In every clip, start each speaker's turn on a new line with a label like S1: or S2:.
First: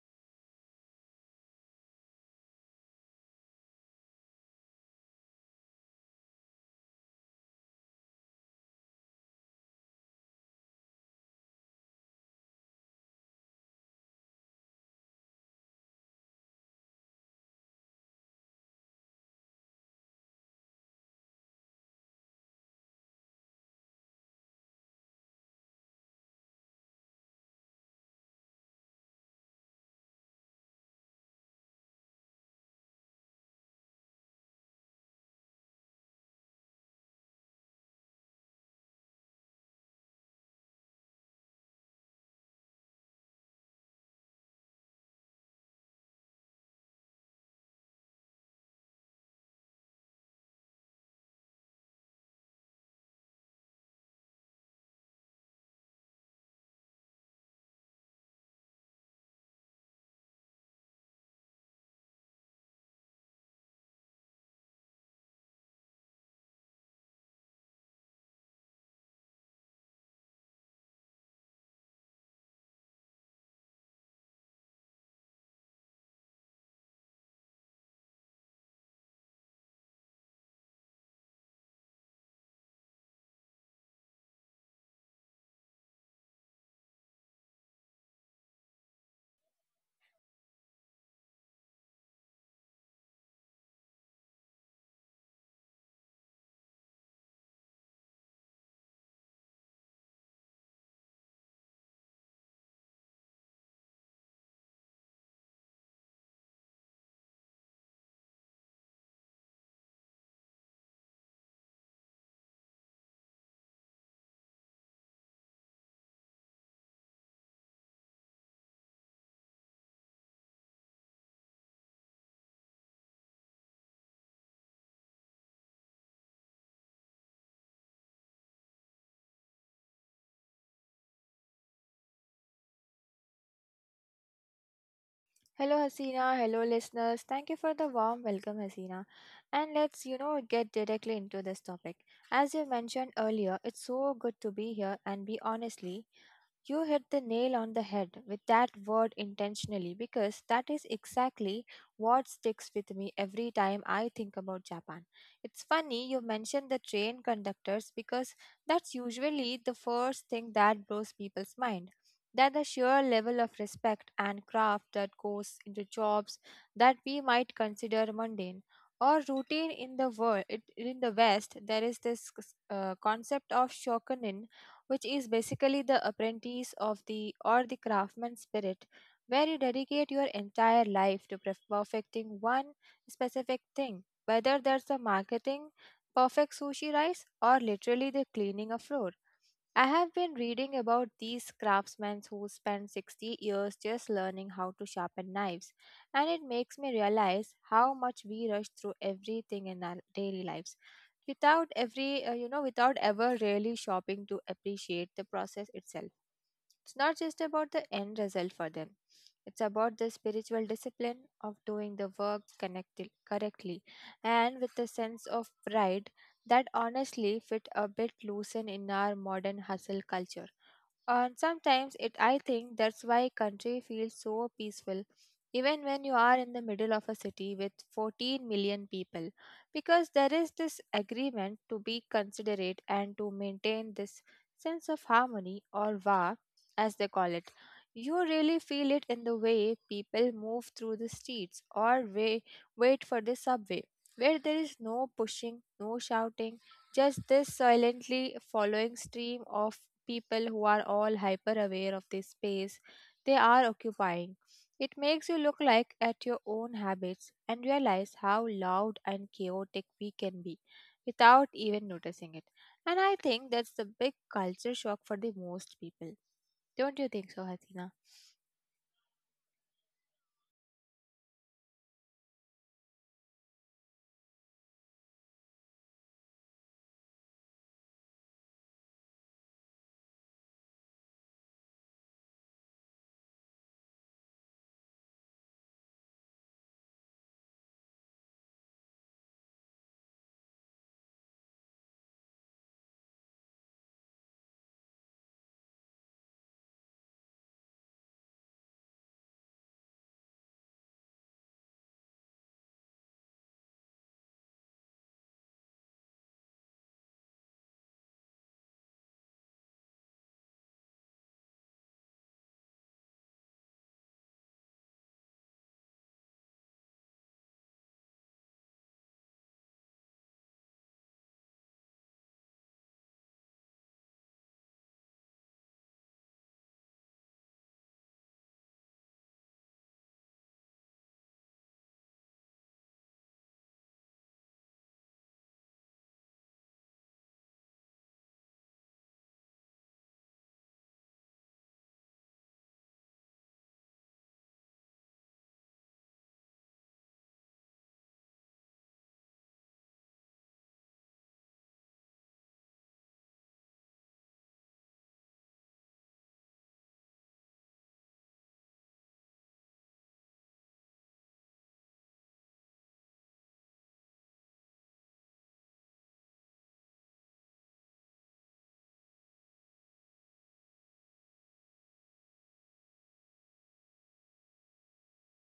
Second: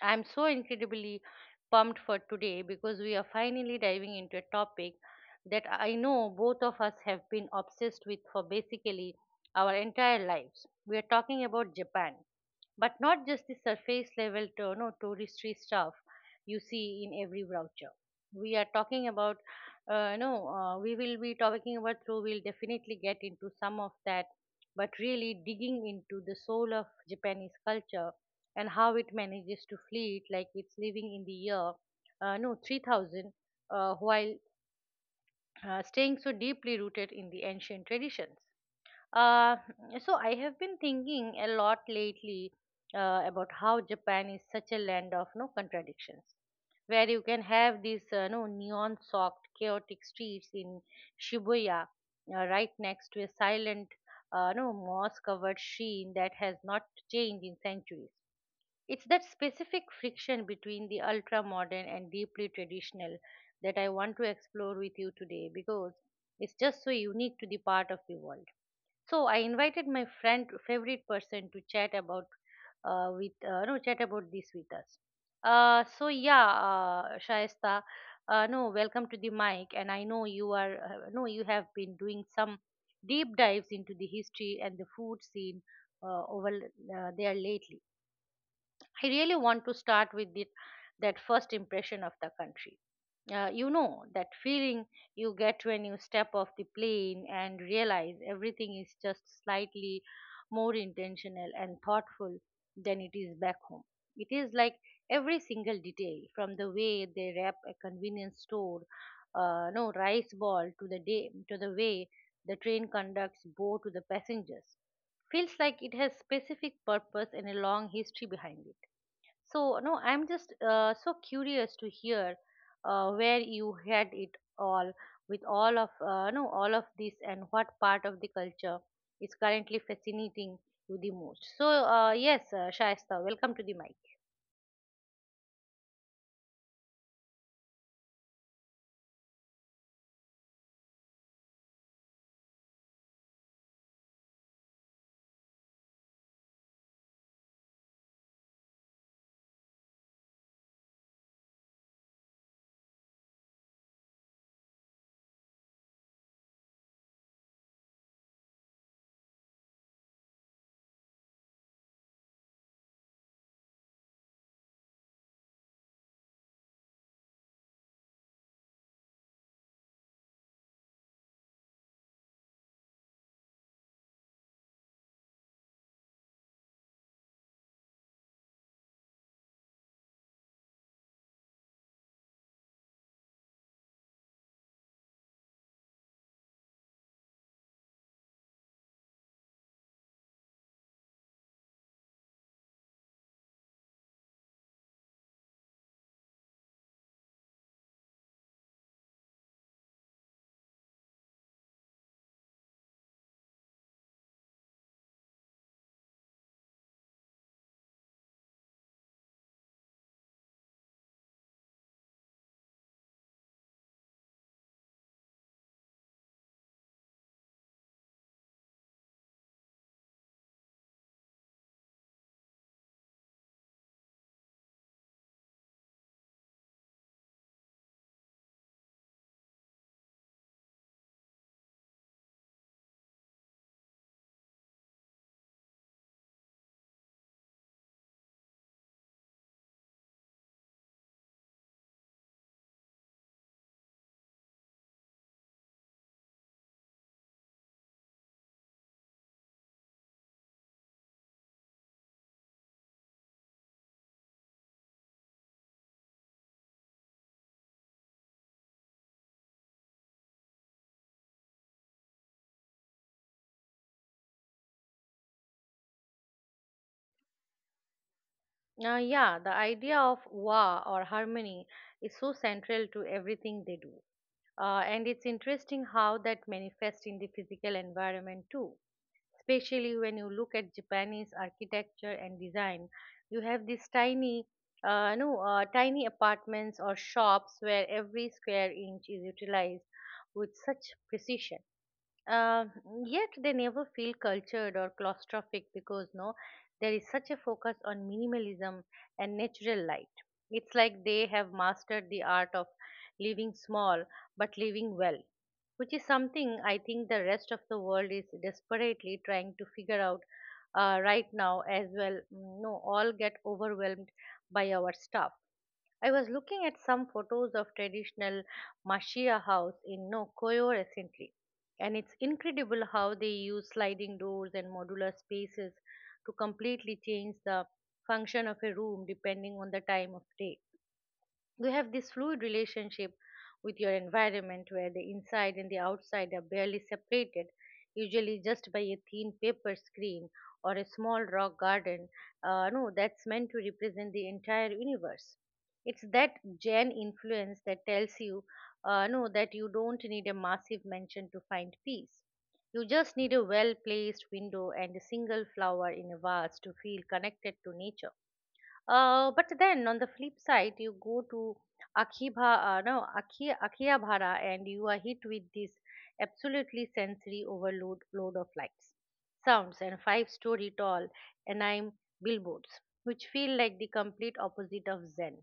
S1: I'm so incredibly pumped for today because we are finally diving into a topic that I know both of us have been obsessed with for basically our entire lives. We are talking about Japan, but not just the surface level to, no, touristy stuff you see in every brochure. We are talking about, no, we will be talking about, so we'll definitely get into some of that but really digging into the soul of Japanese culture and how it manages to fleet like it's living in the year no 3000, while staying so deeply rooted in the ancient traditions. Uh, so I have been thinking a lot lately about how Japan is such a land of no contradictions, where you can have these no neon-soaked, chaotic streets in Shibuya, right next to a silent, no moss-covered shrine that has not changed in centuries. It's that specific friction between the ultra-modern and deeply traditional that I want to explore with you today because it's just so unique to the part of the world. So I invited my friend, favorite person, to chat about with no chat about this with us. Uh, so yeah, uh, Shaista, no, welcome to the mic, and I know you are no, you have been doing some deep dives into the history and the food scene over there lately. I really want to start with that first impression of the country, that feeling you get when you step off the plane and realize everything is just slightly more intentional and thoughtful than it is back home. It is like every single detail, from the way they wrap a convenience store, no rice ball, to the way the train conducts bow to the passengers, feels like it has specific purpose and a long history behind it. So, no, I'm just so curious to hear where you had it all with all of no all of this and what part of the culture is currently fascinating you the most. Shaista, welcome to the mic.
S2: Hello, Hasina. Hello, listeners. Thank you for the warm welcome, Hasina. And let's get directly into this topic. As you mentioned earlier, it's so good to be here and be honestly you hit the nail on the head with that word intentionally, because that is exactly what sticks with me every time I think about Japan. It's funny you mentioned the train conductors, because that's usually the first thing that blows people's mind. That the sheer level of respect and craft that goes into jobs that we might consider mundane or routine in the world in the West, there is this concept of shokunin, which is basically the apprentice of the or the craftsman spirit, where you dedicate your entire life to perfecting one specific thing, whether that's the marketing, perfect sushi rice, or literally the cleaning a floor. I have been reading about these craftsmen who spent 60 years just learning how to sharpen knives, and it makes me realize how much we rush through everything in our daily lives without ever really shopping to appreciate the process itself. It's not just about the end result for them, it's about the spiritual discipline of doing the work correctly and with a sense of pride that honestly fit a bit loosen in our modern hustle culture. And sometimes it I think that's why country feels so peaceful even when you are in the middle of a city with 14 million people, because there is this agreement to be considerate and to maintain this sense of harmony or va, as they call it. You really feel it in the way people move through the streets or wait for the subway, where there is no pushing, no shouting, just this silently following stream of people who are all hyper aware of the space they are occupying. It makes you look like at your own habits and realize how loud and chaotic we can be without even noticing it. And I think that's the big culture shock for the most people. Don't you think so, Hatina?
S1: Yeah, the idea of wa or harmony is so central to everything they do. And it's interesting how that manifests in the physical environment too, especially when you look at Japanese architecture and design. You have these tiny, no, tiny apartments or shops where every square inch is utilized with such precision. Yet they never feel cultured or claustrophic because no, there is such a focus on minimalism and natural light. It's like they have mastered the art of living small but living well, which is something I think the rest of the world is desperately trying to figure out right now as well. No, all get overwhelmed by our stuff. I was looking at some photos of traditional Mashia house in Nokoyo recently, and it's incredible how they use sliding doors and modular spaces to completely change the function of a room depending on the time of day. You have this fluid relationship with your environment where the inside and the outside are barely separated, usually just by a thin paper screen or a small rock garden, no, that's meant to represent the entire universe. It's that Jan influence that tells you, no, that you don't need a massive mansion to find peace. You just need a well placed window and a single flower in a vase to feel connected to nature, but then on the flip side, you go to Akhiba, no, Akhi, Akhiabhara and you are hit with this absolutely sensory overload load of lights, sounds, and five-story tall anime billboards, which feel like the complete opposite of Zen.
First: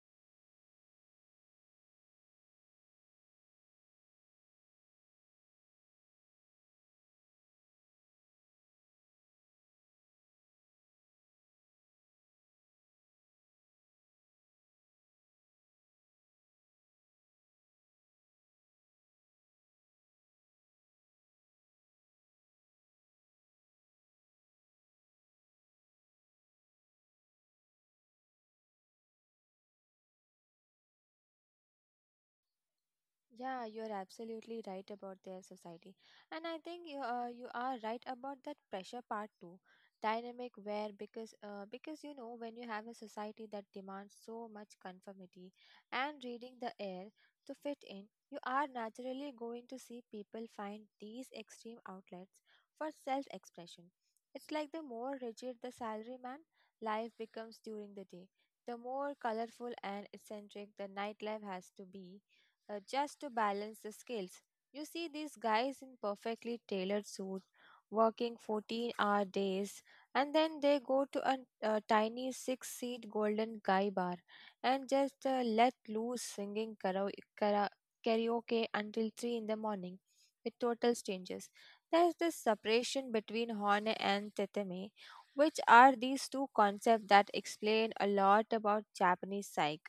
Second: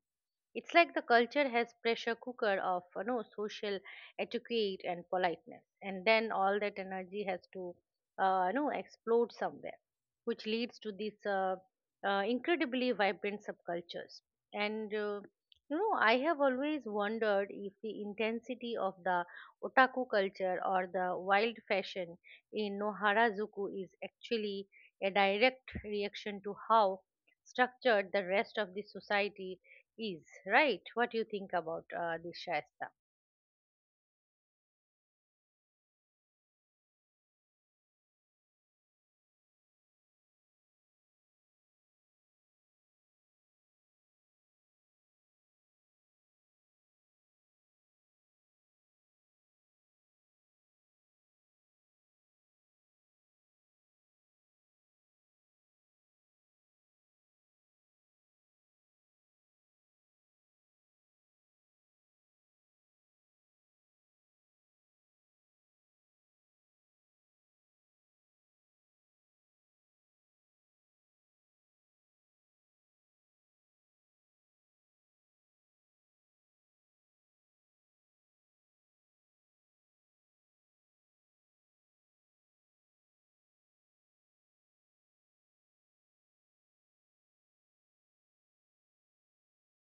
S1: It's like the culture has pressure cooker of social etiquette and politeness, and then all that energy has to, explode somewhere, which leads to these incredibly vibrant subcultures. And uh, I have always wondered if the intensity of the otaku culture or the wild fashion in Noharazuku is actually a direct reaction to how structured the rest of the society is, right? What do you think about this, shasta?
S2: Yeah, you're absolutely right about their society. And I think you are right about that pressure part too. Dynamic where because you know when you have a society that demands so much conformity and reading the air to fit in, you are naturally going to see people find these extreme outlets for self-expression. It's like the more rigid the salaryman life becomes during the day, the more colorful and eccentric the nightlife has to be, just to balance the skills. You see these guys in perfectly tailored suits working 14-hour days, and then they go to a tiny six-seat golden guy bar and just let loose singing kara- karaoke until 3 in the morning with total strangers. There's this separation between Hone and Teteme, which are these two concepts that explain a lot about Japanese psyche.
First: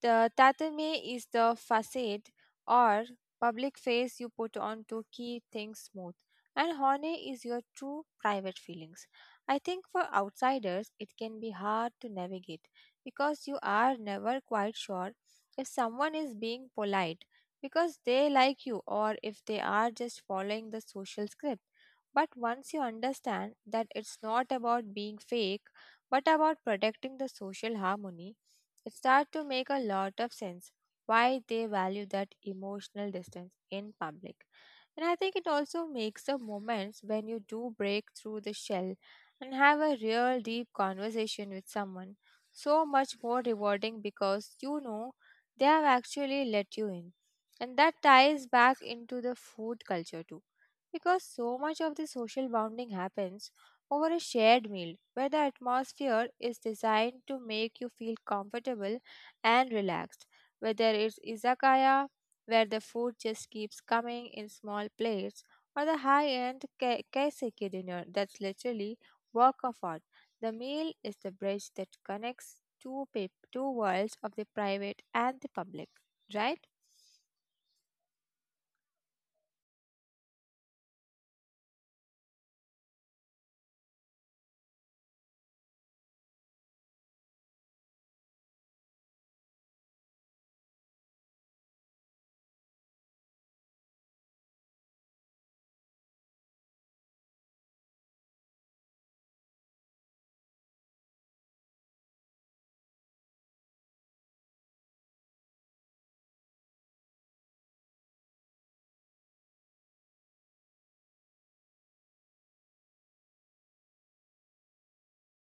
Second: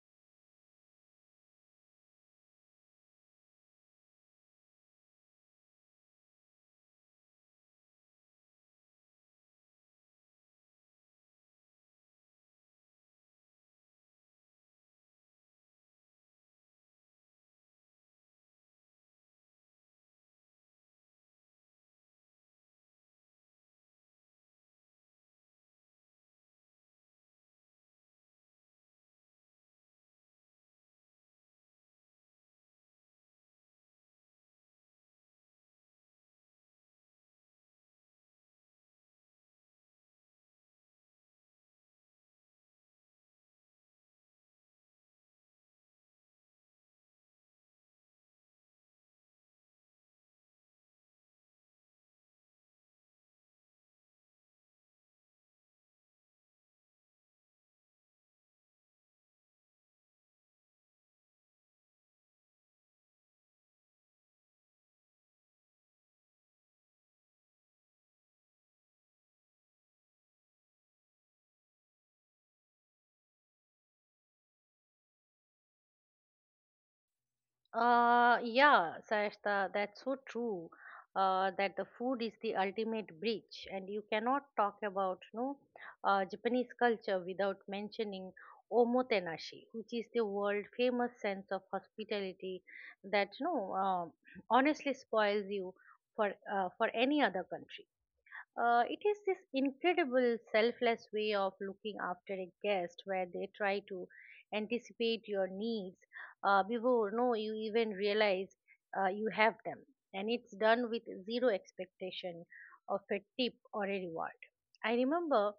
S2: The tatame is the facade or public face you put on to keep things smooth, and hone is your true private feelings. I think for outsiders, it can be hard to navigate because you are never quite sure if someone is being polite because they like you or if they are just following the social script. But once you understand that it's not about being fake but about protecting the social harmony, it starts to make a lot of sense why they value that emotional distance in public. And I think it also makes the moments when you do break through the shell and have a real deep conversation with someone so much more rewarding, because you know they have actually let you in. And that ties back into the food culture too. Because so much of the social bonding happens over a shared meal, where the atmosphere is designed to make you feel comfortable and relaxed. Whether it's izakaya, where the food just keeps coming in small plates, or the high end kaiseki dinner that's literally work of art. The meal is the bridge that connects two worlds of the private and the public, right?
S1: Yeah shasta, that's so true, that the food is the ultimate bridge and you cannot talk about japanese culture without mentioning omotenashi which is the world famous sense of hospitality that no uh, honestly spoils you for any other country. It is this incredible selfless way of looking after a guest where they try to anticipate your needs before no you even realize you have them, and it's done with zero expectation of a tip or a reward. I remember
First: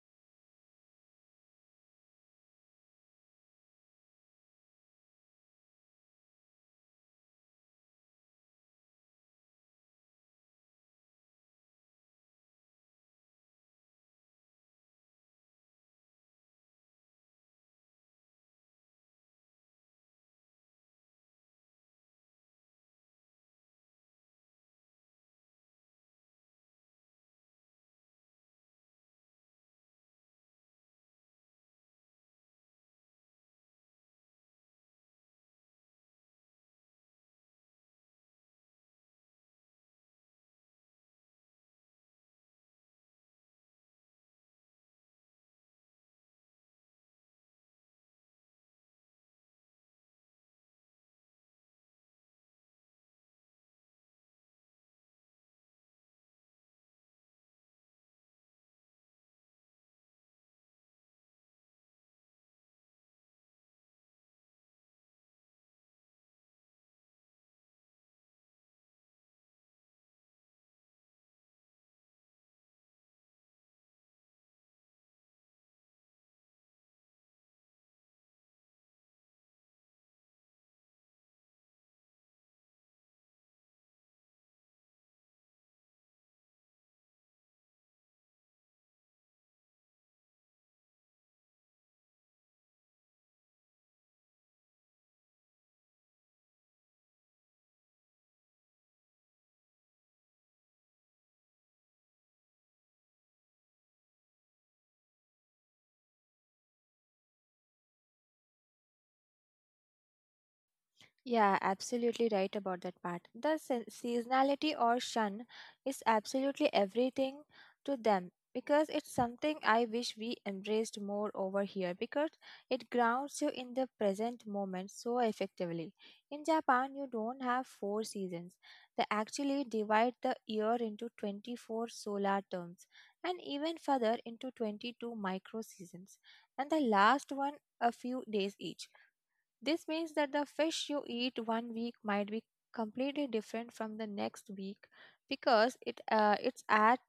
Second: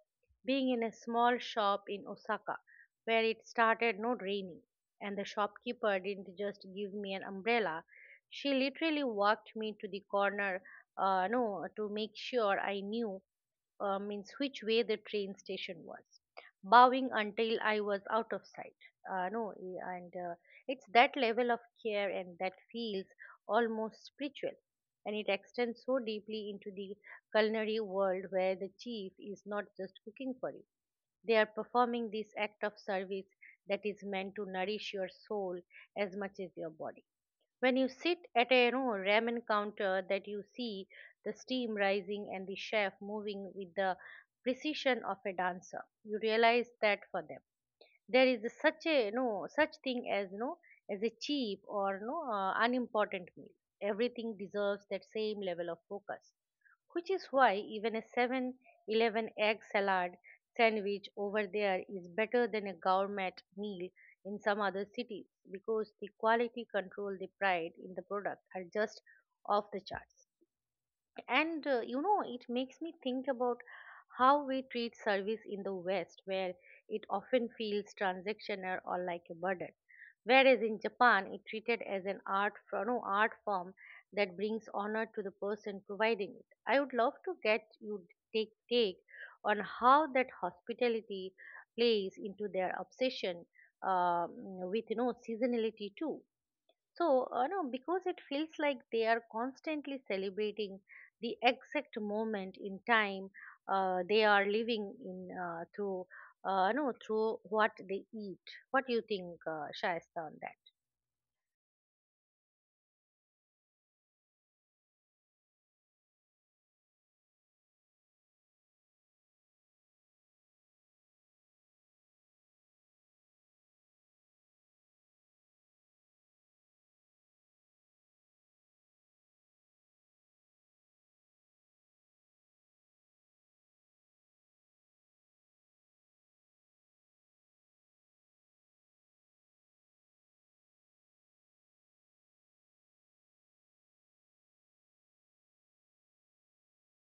S1: being in a small shop in osaka where it started no raining and the shopkeeper didn't just give me an umbrella, she literally walked me to the corner, no, to make sure I knew means which way the train station was, bowing until I was out of sight. No, e- and It's that level of care and that feels almost spiritual, and it extends so deeply into the culinary world where the chief is not just cooking for you; they are performing this act of service that is meant to nourish your soul as much as your body. When you sit at a, ramen counter, that you see the steam rising and the chef moving with the precision of a dancer, you realize that for them there is such thing as no as a cheap or no unimportant meal. Everything deserves that same level of focus, which is why even a 7-Eleven egg salad sandwich over there is better than a gourmet meal in some other cities because the quality control they pride in the product are just off the charts. And you know It makes me think about how we treat service in the west, where it often feels transactional or like a burden, whereas in japan it treated as an art for, no, art form that brings honor to the person providing it. I would love to get you take on how that hospitality plays into their obsession um, with, seasonality too, so, no, because it feels like they are constantly celebrating the exact moment in time they are living in through, no, through what they eat. What do you think, Shaista, on that?
S2: Yeah, absolutely right about that part. The seasonality or shun is absolutely everything to them, because it's something I wish we embraced more over here, because it grounds you in the present moment so effectively. In Japan, you don't have four seasons. They actually divide the year into 24 solar terms and even further into 22 micro seasons, and the last one a few days each. This means that the fish you eat one week might be completely different from the next week, because it's at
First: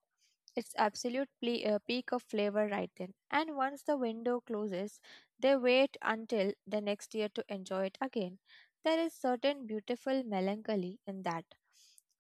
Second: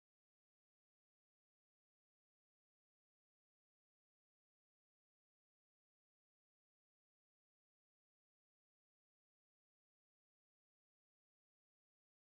S2: its absolute peak of flavor right then. And once the window closes, they wait until the next year to enjoy it again. There is certain beautiful melancholy in that.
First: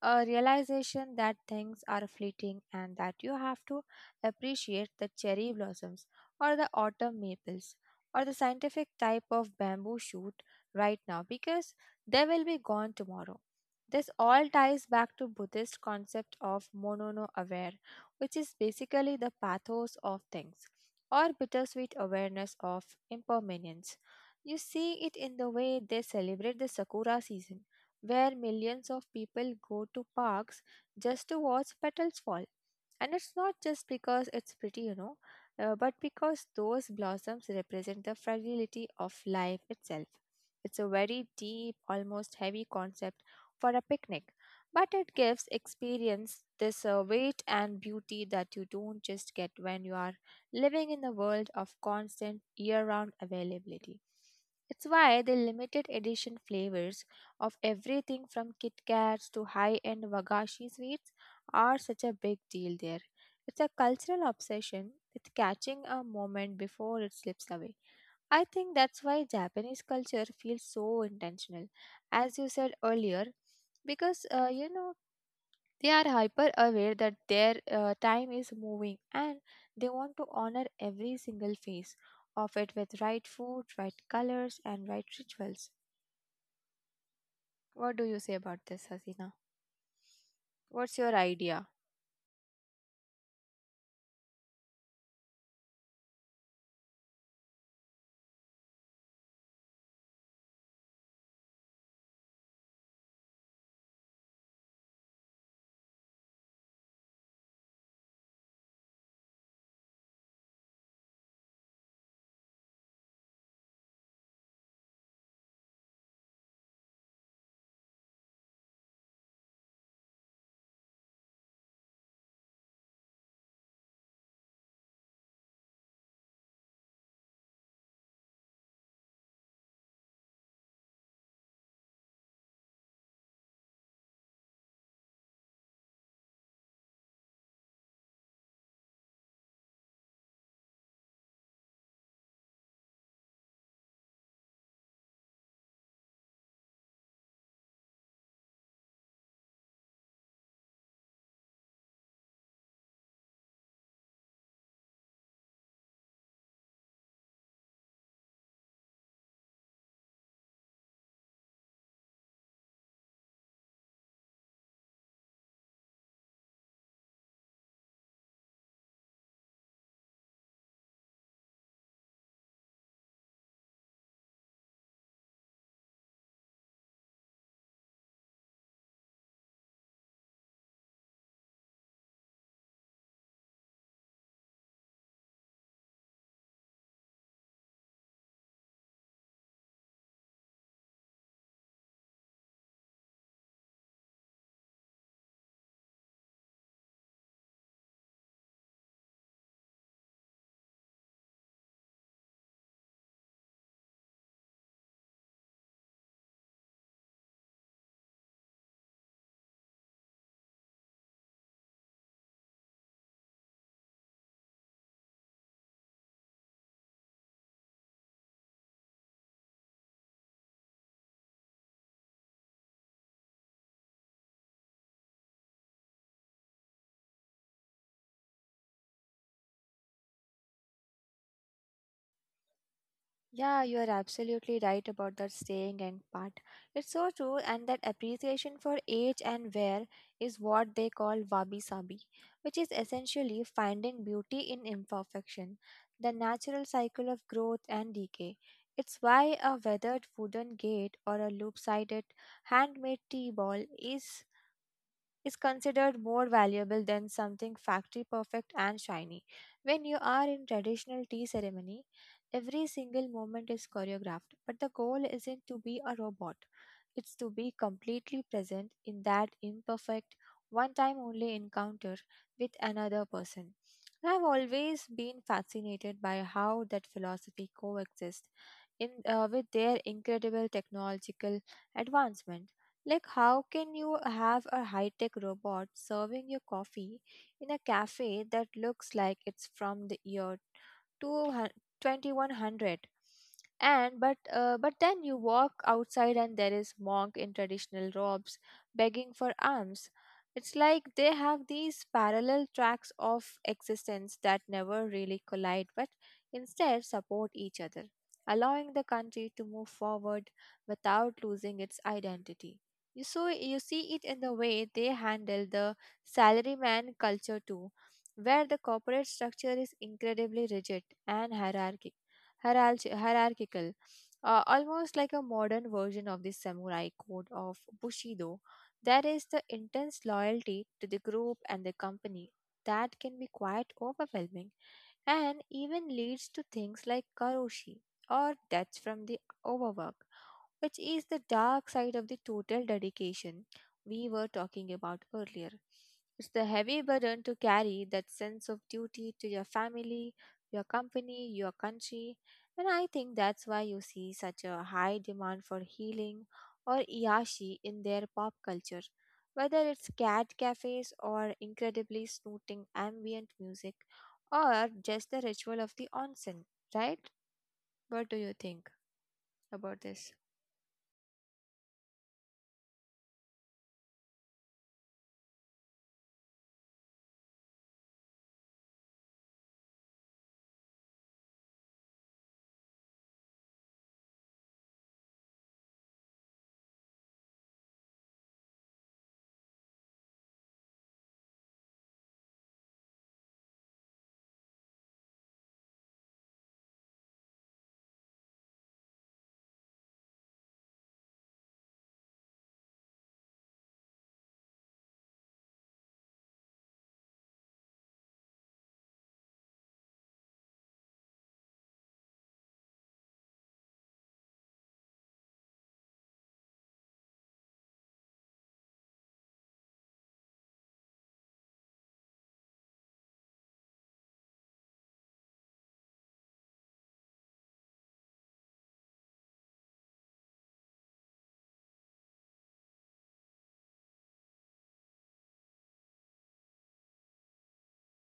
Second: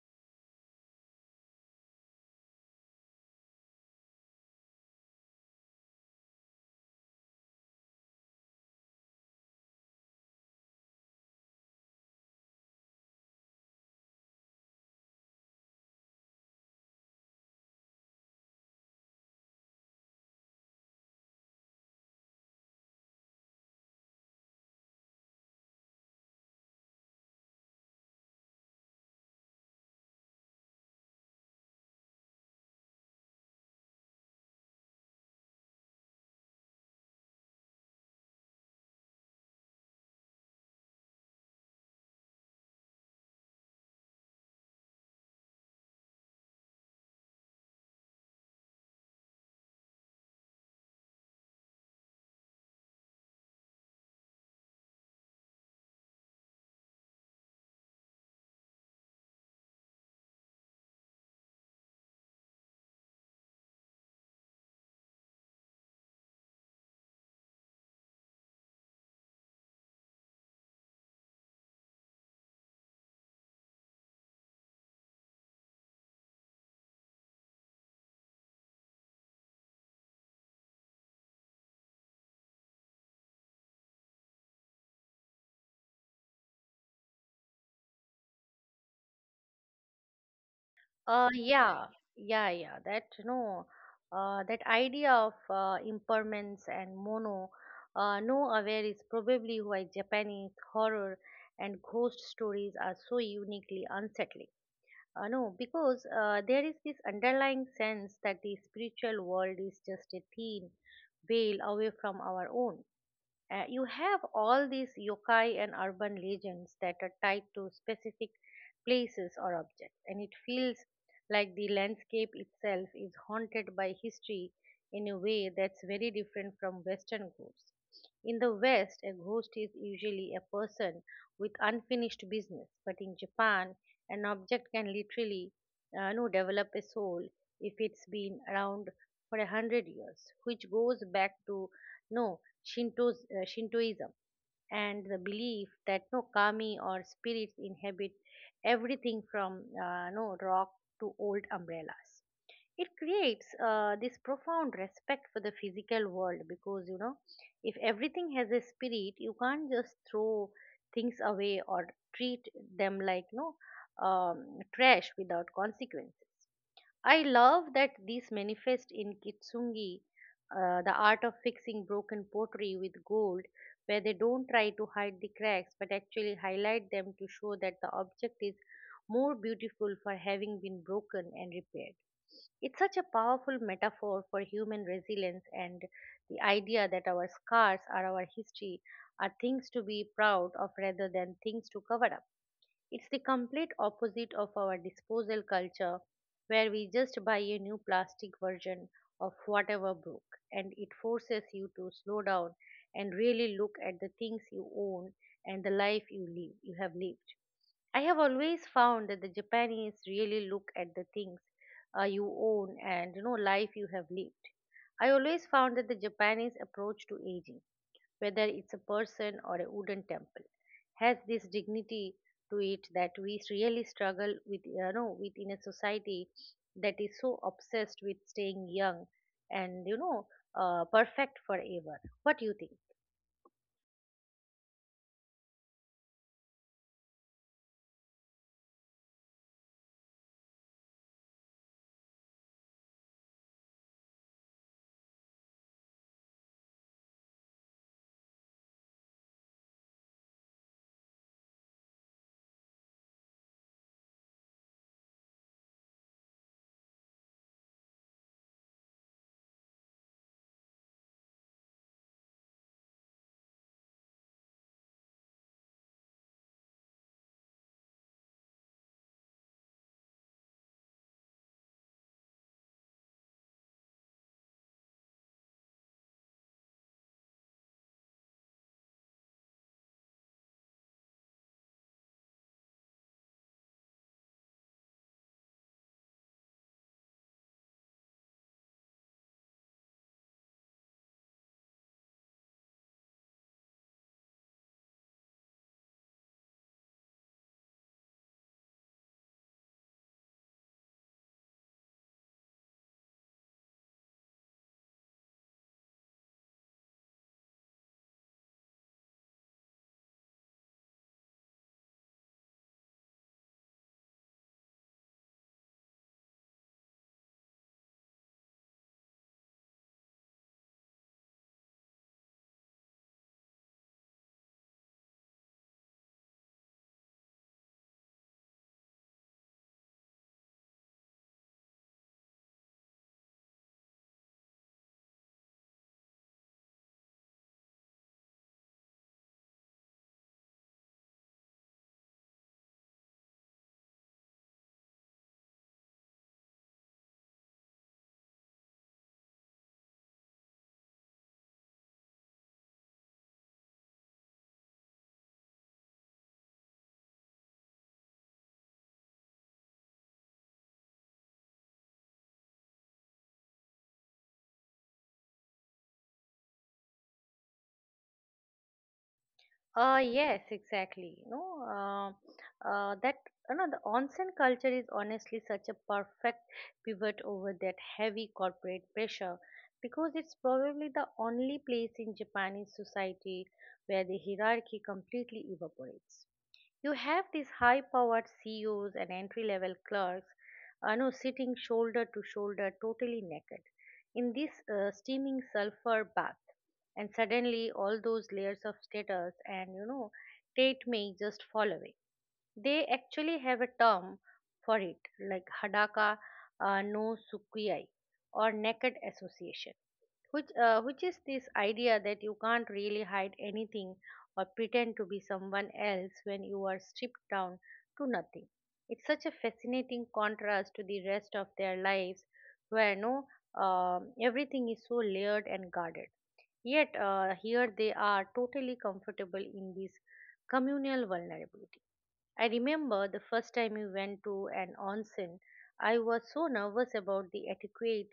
S2: A realization that things are fleeting and that you have to appreciate the cherry blossoms or the autumn maples or the scientific type of bamboo shoot right now, because they will be gone tomorrow. This all ties back to Buddhist concept of mono no aware, which is basically the pathos of things or bittersweet awareness of impermanence. You see it in the way they celebrate the sakura season, where millions of people go to parks just to watch petals fall. And it's not just because it's pretty, but because those blossoms represent the fragility of life itself. It's a very deep, almost heavy concept for a picnic, but it gives experience this weight and beauty that you don't just get when you are living in the world of constant year round availability. It's why the limited edition flavors of everything from Kit Kats to high end Wagashi sweets are such a big deal there. It's a cultural obsession with catching a moment before it slips away. I think that's why Japanese culture feels so intentional, as you said earlier, because you know they are hyper aware that their time is moving, and they want to honor every single phase of it with right food, right colors, and right rituals. What do you say about this, Hasina? What's your
S1: Uh,
S2: idea?
S1: yeah, yeah. That, no, that idea of, impermanence and mono, no aware is probably why Japanese horror and ghost stories are so uniquely unsettling, no, because there is this underlying sense that the spiritual world is just a thin veil away from our own. You have all these yokai and urban legends that are tied to specific places or objects, and it feels like the landscape itself is haunted by history in a way that's very different from Western ghosts. In the West, a ghost is usually a person with unfinished business, but in Japan, an object can literally, no, develop a soul if it's been around for a hundred years, which goes back to no Shintos, Shintoism and the belief that no kami or spirits inhabit everything from no rock to old umbrellas. It creates this profound respect for the physical world because you know if everything has a spirit, you can't just throw things away or treat them like trash without consequences. I love that these manifest in Kitsungi, the art of fixing broken pottery with gold, where they don't try to hide the cracks but actually highlight them to show that the object is more beautiful for having been broken and repaired. It's such a powerful metaphor for human resilience and the idea that our scars are our history, are things to be proud of rather than things to cover up. It's the complete opposite of our disposal culture, where we just buy a new plastic version of whatever broke, and it forces you to slow down and really look at the things you own and the life you have lived. I have always found that the Japanese really look at the things you own and life you have lived. I always found that the Japanese approach to aging, whether it's a person or a wooden temple, has this dignity to it that we really struggle with, you know, within a society that is so obsessed with staying young and perfect forever. What do you think?
S2: Yeah, you are absolutely right about that staying and part. It's so true, and that appreciation for age and wear is what they call wabi sabi, which is essentially finding beauty in imperfection, the natural cycle of growth and decay. It's why a weathered wooden gate or a loop sided handmade tea ball is considered more valuable than something factory perfect and shiny. When you are in traditional tea ceremony, every single moment is choreographed, but the goal isn't to be a robot. It's to be completely present in that imperfect, one time only encounter with another person. And I've always been fascinated by how that philosophy coexists with their incredible technological advancement. Like, how can you have a high tech robot serving you coffee in a cafe that looks like it's from the year 200 twenty-one hundred. And but then you walk outside and there is monk in traditional robes begging for alms. It's like they have these parallel tracks of existence that never really collide but instead support each other, allowing the country to move forward without losing its identity. You so you see it in the way they handle the salaryman culture too, where the corporate structure is incredibly rigid and hierarchical, almost like a modern version of the samurai code of Bushido. There is the intense loyalty to the group and the company that can be quite overwhelming and even leads to things like karoshi or deaths from the overwork, which is the dark side of the total dedication we were talking about earlier. It's the heavy burden to carry that sense of duty to your family, your company, your country, and I think that's why you see such a high demand for healing or iashi in their pop culture. Whether it's cat cafes or incredibly snooting ambient music or just the ritual of the onsen, right? What do you think about this?
S1: Yes, exactly. That the onsen culture is honestly such a perfect pivot over that heavy corporate pressure, because it's probably the only place in Japanese society where the hierarchy completely evaporates. You have these high-powered CEOs and entry-level clerks, no, sitting shoulder to shoulder, totally naked in this steaming sulfur bath, and suddenly all those layers of status and state may just fall away. They actually have a term for it, like hadaka no sukuyai, or naked association, which is this idea that you can't really hide anything or pretend to be someone else when you are stripped down to nothing. It's such a fascinating contrast to the rest of their lives, where no, everything is so layered and guarded. Yet here they are, totally comfortable in this communal vulnerability. I remember the first time we went to an onsen, I was so nervous about the etiquette,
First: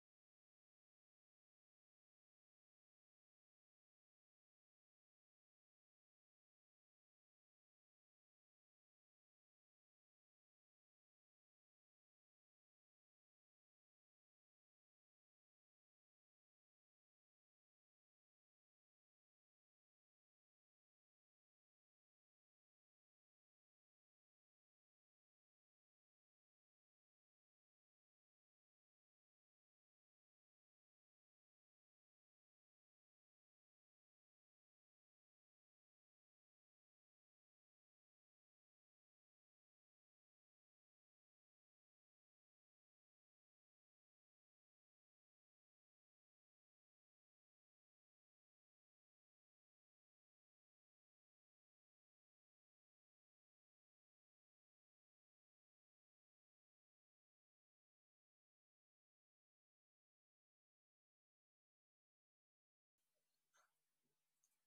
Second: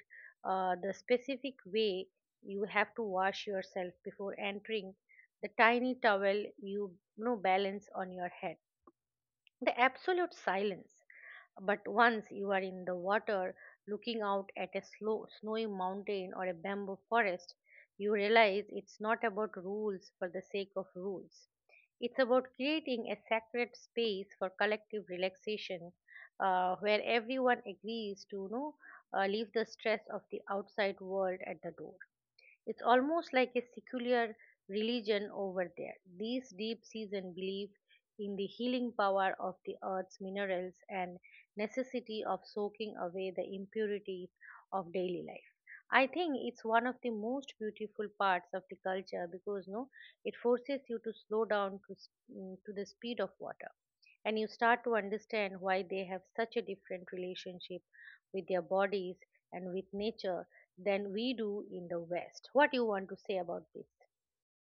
S1: the specific way you have to wash yourself before entering, the tiny towel you, you know balance on your head, the absolute silence. But once you are in the water, looking out at a slow, snowy mountain or a bamboo forest, you realize it's not about rules for the sake of rules. It's about creating a sacred space for collective relaxation, where everyone agrees to leave the stress of the outside world at the door. It's almost like a secular religion over there. These deep season belief in the healing power of the earth's minerals and necessity of soaking away the impurities of daily life. I think it's one of the most beautiful parts of the culture, because no, it forces you to slow down to the speed of water, and you start to understand why they have such a different relationship with their bodies and with nature than we do in the West. What do you want to say about this?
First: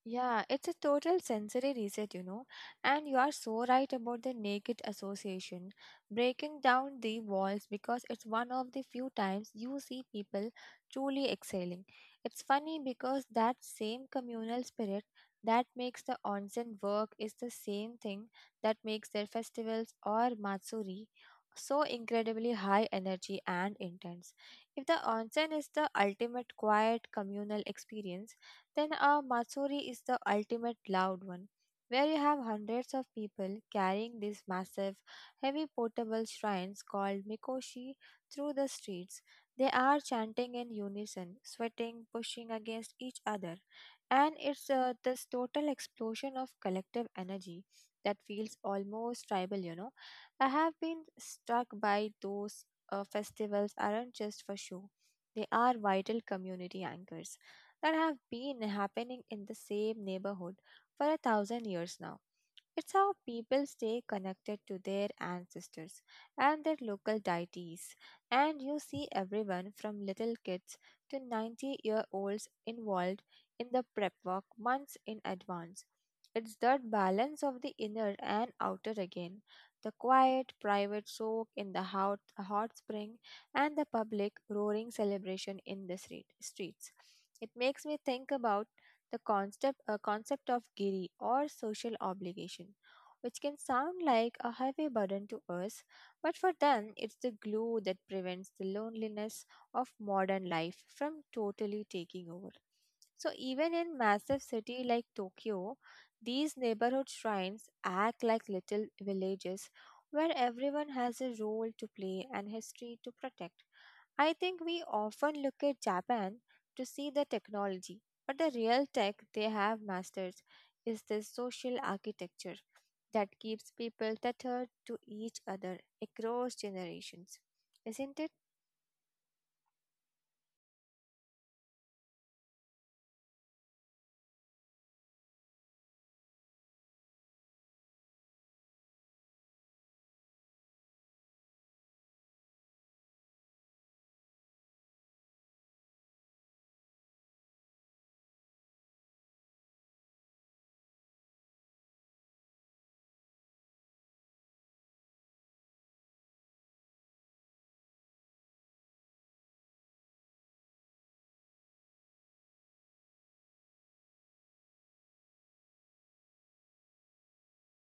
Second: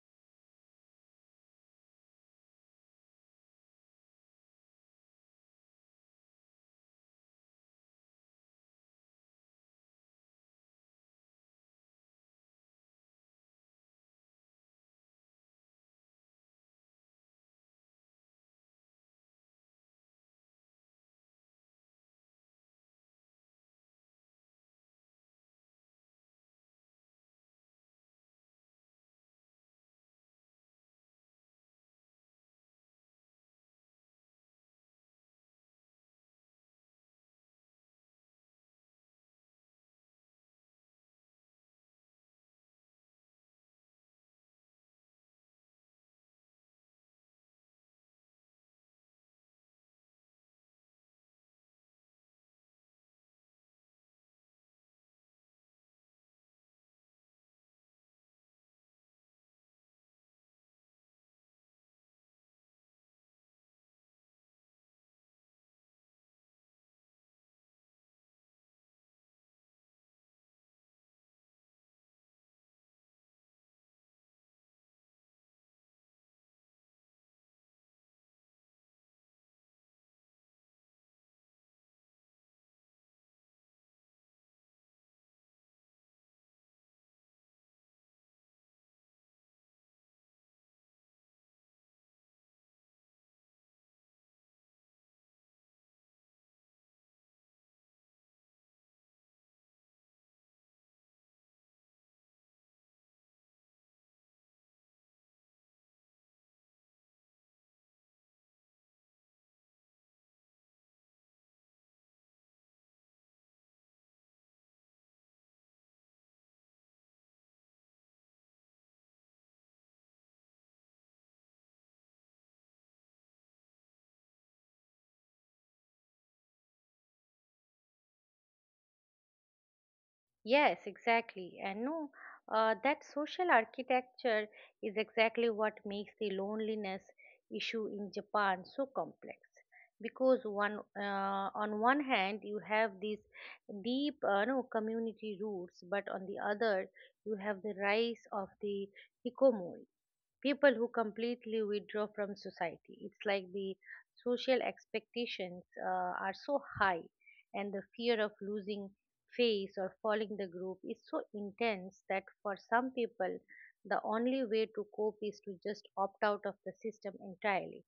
S2: Yeah, it's a total sensory reset, you know. And you are so right about the naked association. Breaking down the walls because it's one of the few times you see people truly exhaling. It's funny because that same communal spirit that makes the onsen work is the same thing that makes their festivals or matsuri so incredibly high energy and intense. If the onsen is the ultimate quiet communal experience, then a matsuri is the ultimate loud one, where you have hundreds of people carrying these massive, heavy portable shrines called mikoshi through the streets. They are chanting in unison, sweating, pushing against each other, and it's this total explosion of collective energy that feels almost tribal, you know. I have been struck by those festivals aren't just for show. They are vital community anchors that have been happening in the same neighborhood for 1,000 years now. It's how people stay connected to their ancestors and their local deities, and you see everyone from little kids to 90 year olds involved in the prep work months in advance. It's that balance of the inner and outer again, the quiet, private soak in the hot, hot spring and the public roaring celebration in the streets. It makes me think about the concept of giri or social obligation, which can sound like a heavy burden to us, but for them it's the glue that prevents the loneliness of modern life from totally taking over. So even in massive city like Tokyo, these neighborhood shrines act like little villages where everyone has a role to play and history to protect. I think we often look at Japan to see the technology, but the real tech they have mastered is this social architecture that keeps people tethered to each other across generations, isn't it?
S1: Yes, exactly. And no, that social architecture is exactly what makes the loneliness issue in Japan so complex. Because on one hand, you have these deep, no, community roots, but on the other, you have the rise of the hikikomori, people who completely withdraw from society. It's like the social expectations are so high, and the fear of losing face or falling the group is so intense that for some people, the only way to cope is to just opt out of the system entirely.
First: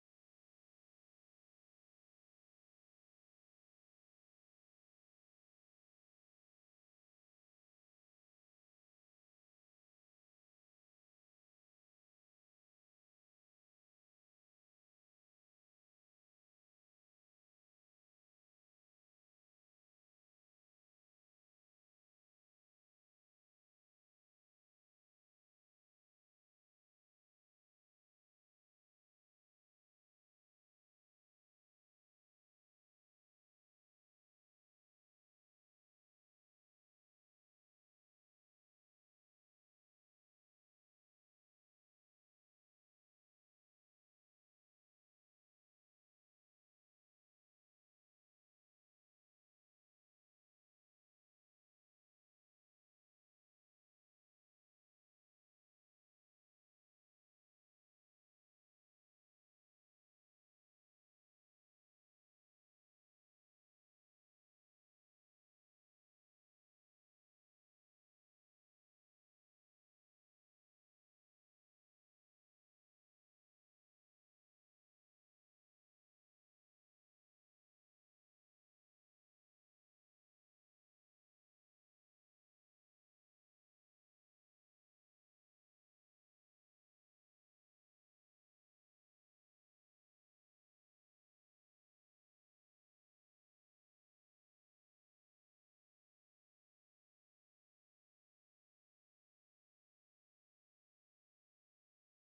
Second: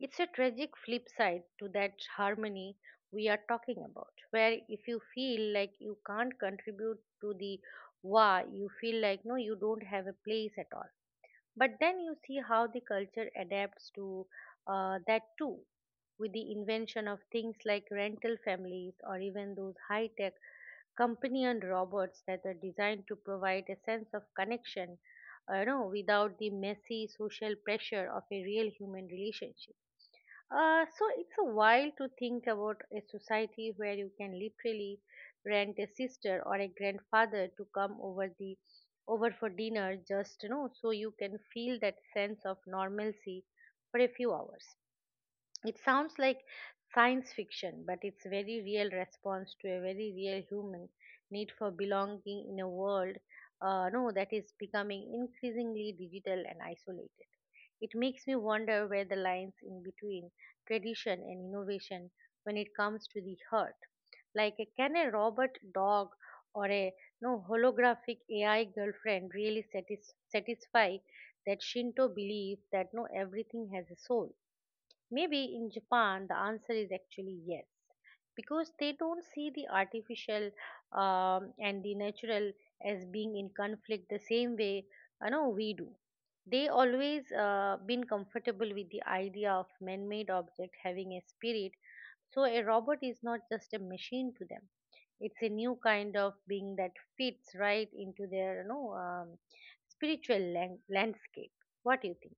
S1: It's a tragic flip side to that harmony we are talking about, where if you feel like you can't contribute to the wa, you feel like no, you don't have a place at all. But then you see how the culture adapts to that too, with the invention of things like rental families or even those high tech companion robots that are designed to provide a sense of connection, without the messy social pressure of a real human relationship. So it's a while to think about a society where you can literally rent a sister or a grandfather to come over for dinner, just so you can feel that sense of normalcy for a few hours. It sounds like science fiction, but it's very real response to a very real human need for belonging in a world no that is becoming increasingly digital and isolated. It makes me wonder where the lines in between tradition and innovation when it comes to the heart. Like, can a robot dog or a no holographic AI girlfriend really satisfy that Shinto belief that no, everything has a soul? Maybe in Japan the answer is actually yes, because they don't see the artificial and the natural as being in conflict the same way we do. They always been comfortable with the idea of man-made object having a spirit, so a robot is not just a machine to them. It's a new kind of being that fits right into their spiritual landscape. What do you think?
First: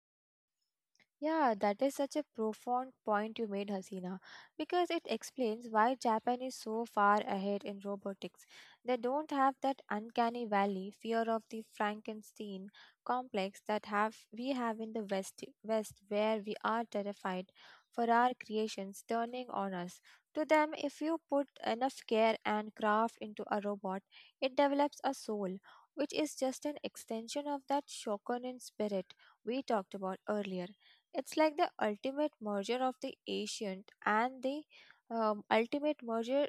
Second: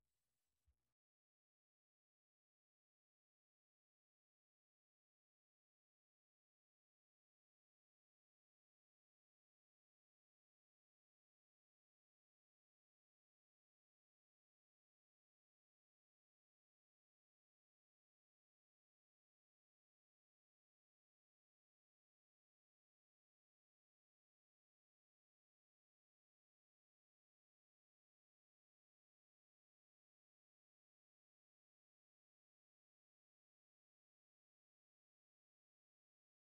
S2: Yeah, that is such a profound point you made, Hasina, because it explains why Japan is so far ahead in robotics. They don't have that uncanny valley fear of the Frankenstein complex that have we have in the West where we are terrified for our creations turning on us. To them, if you put enough care and craft into a robot, it develops a soul, which is just an extension of that Shokunin spirit we talked about earlier. It's like the ultimate merger of the ancient and the ultimate merger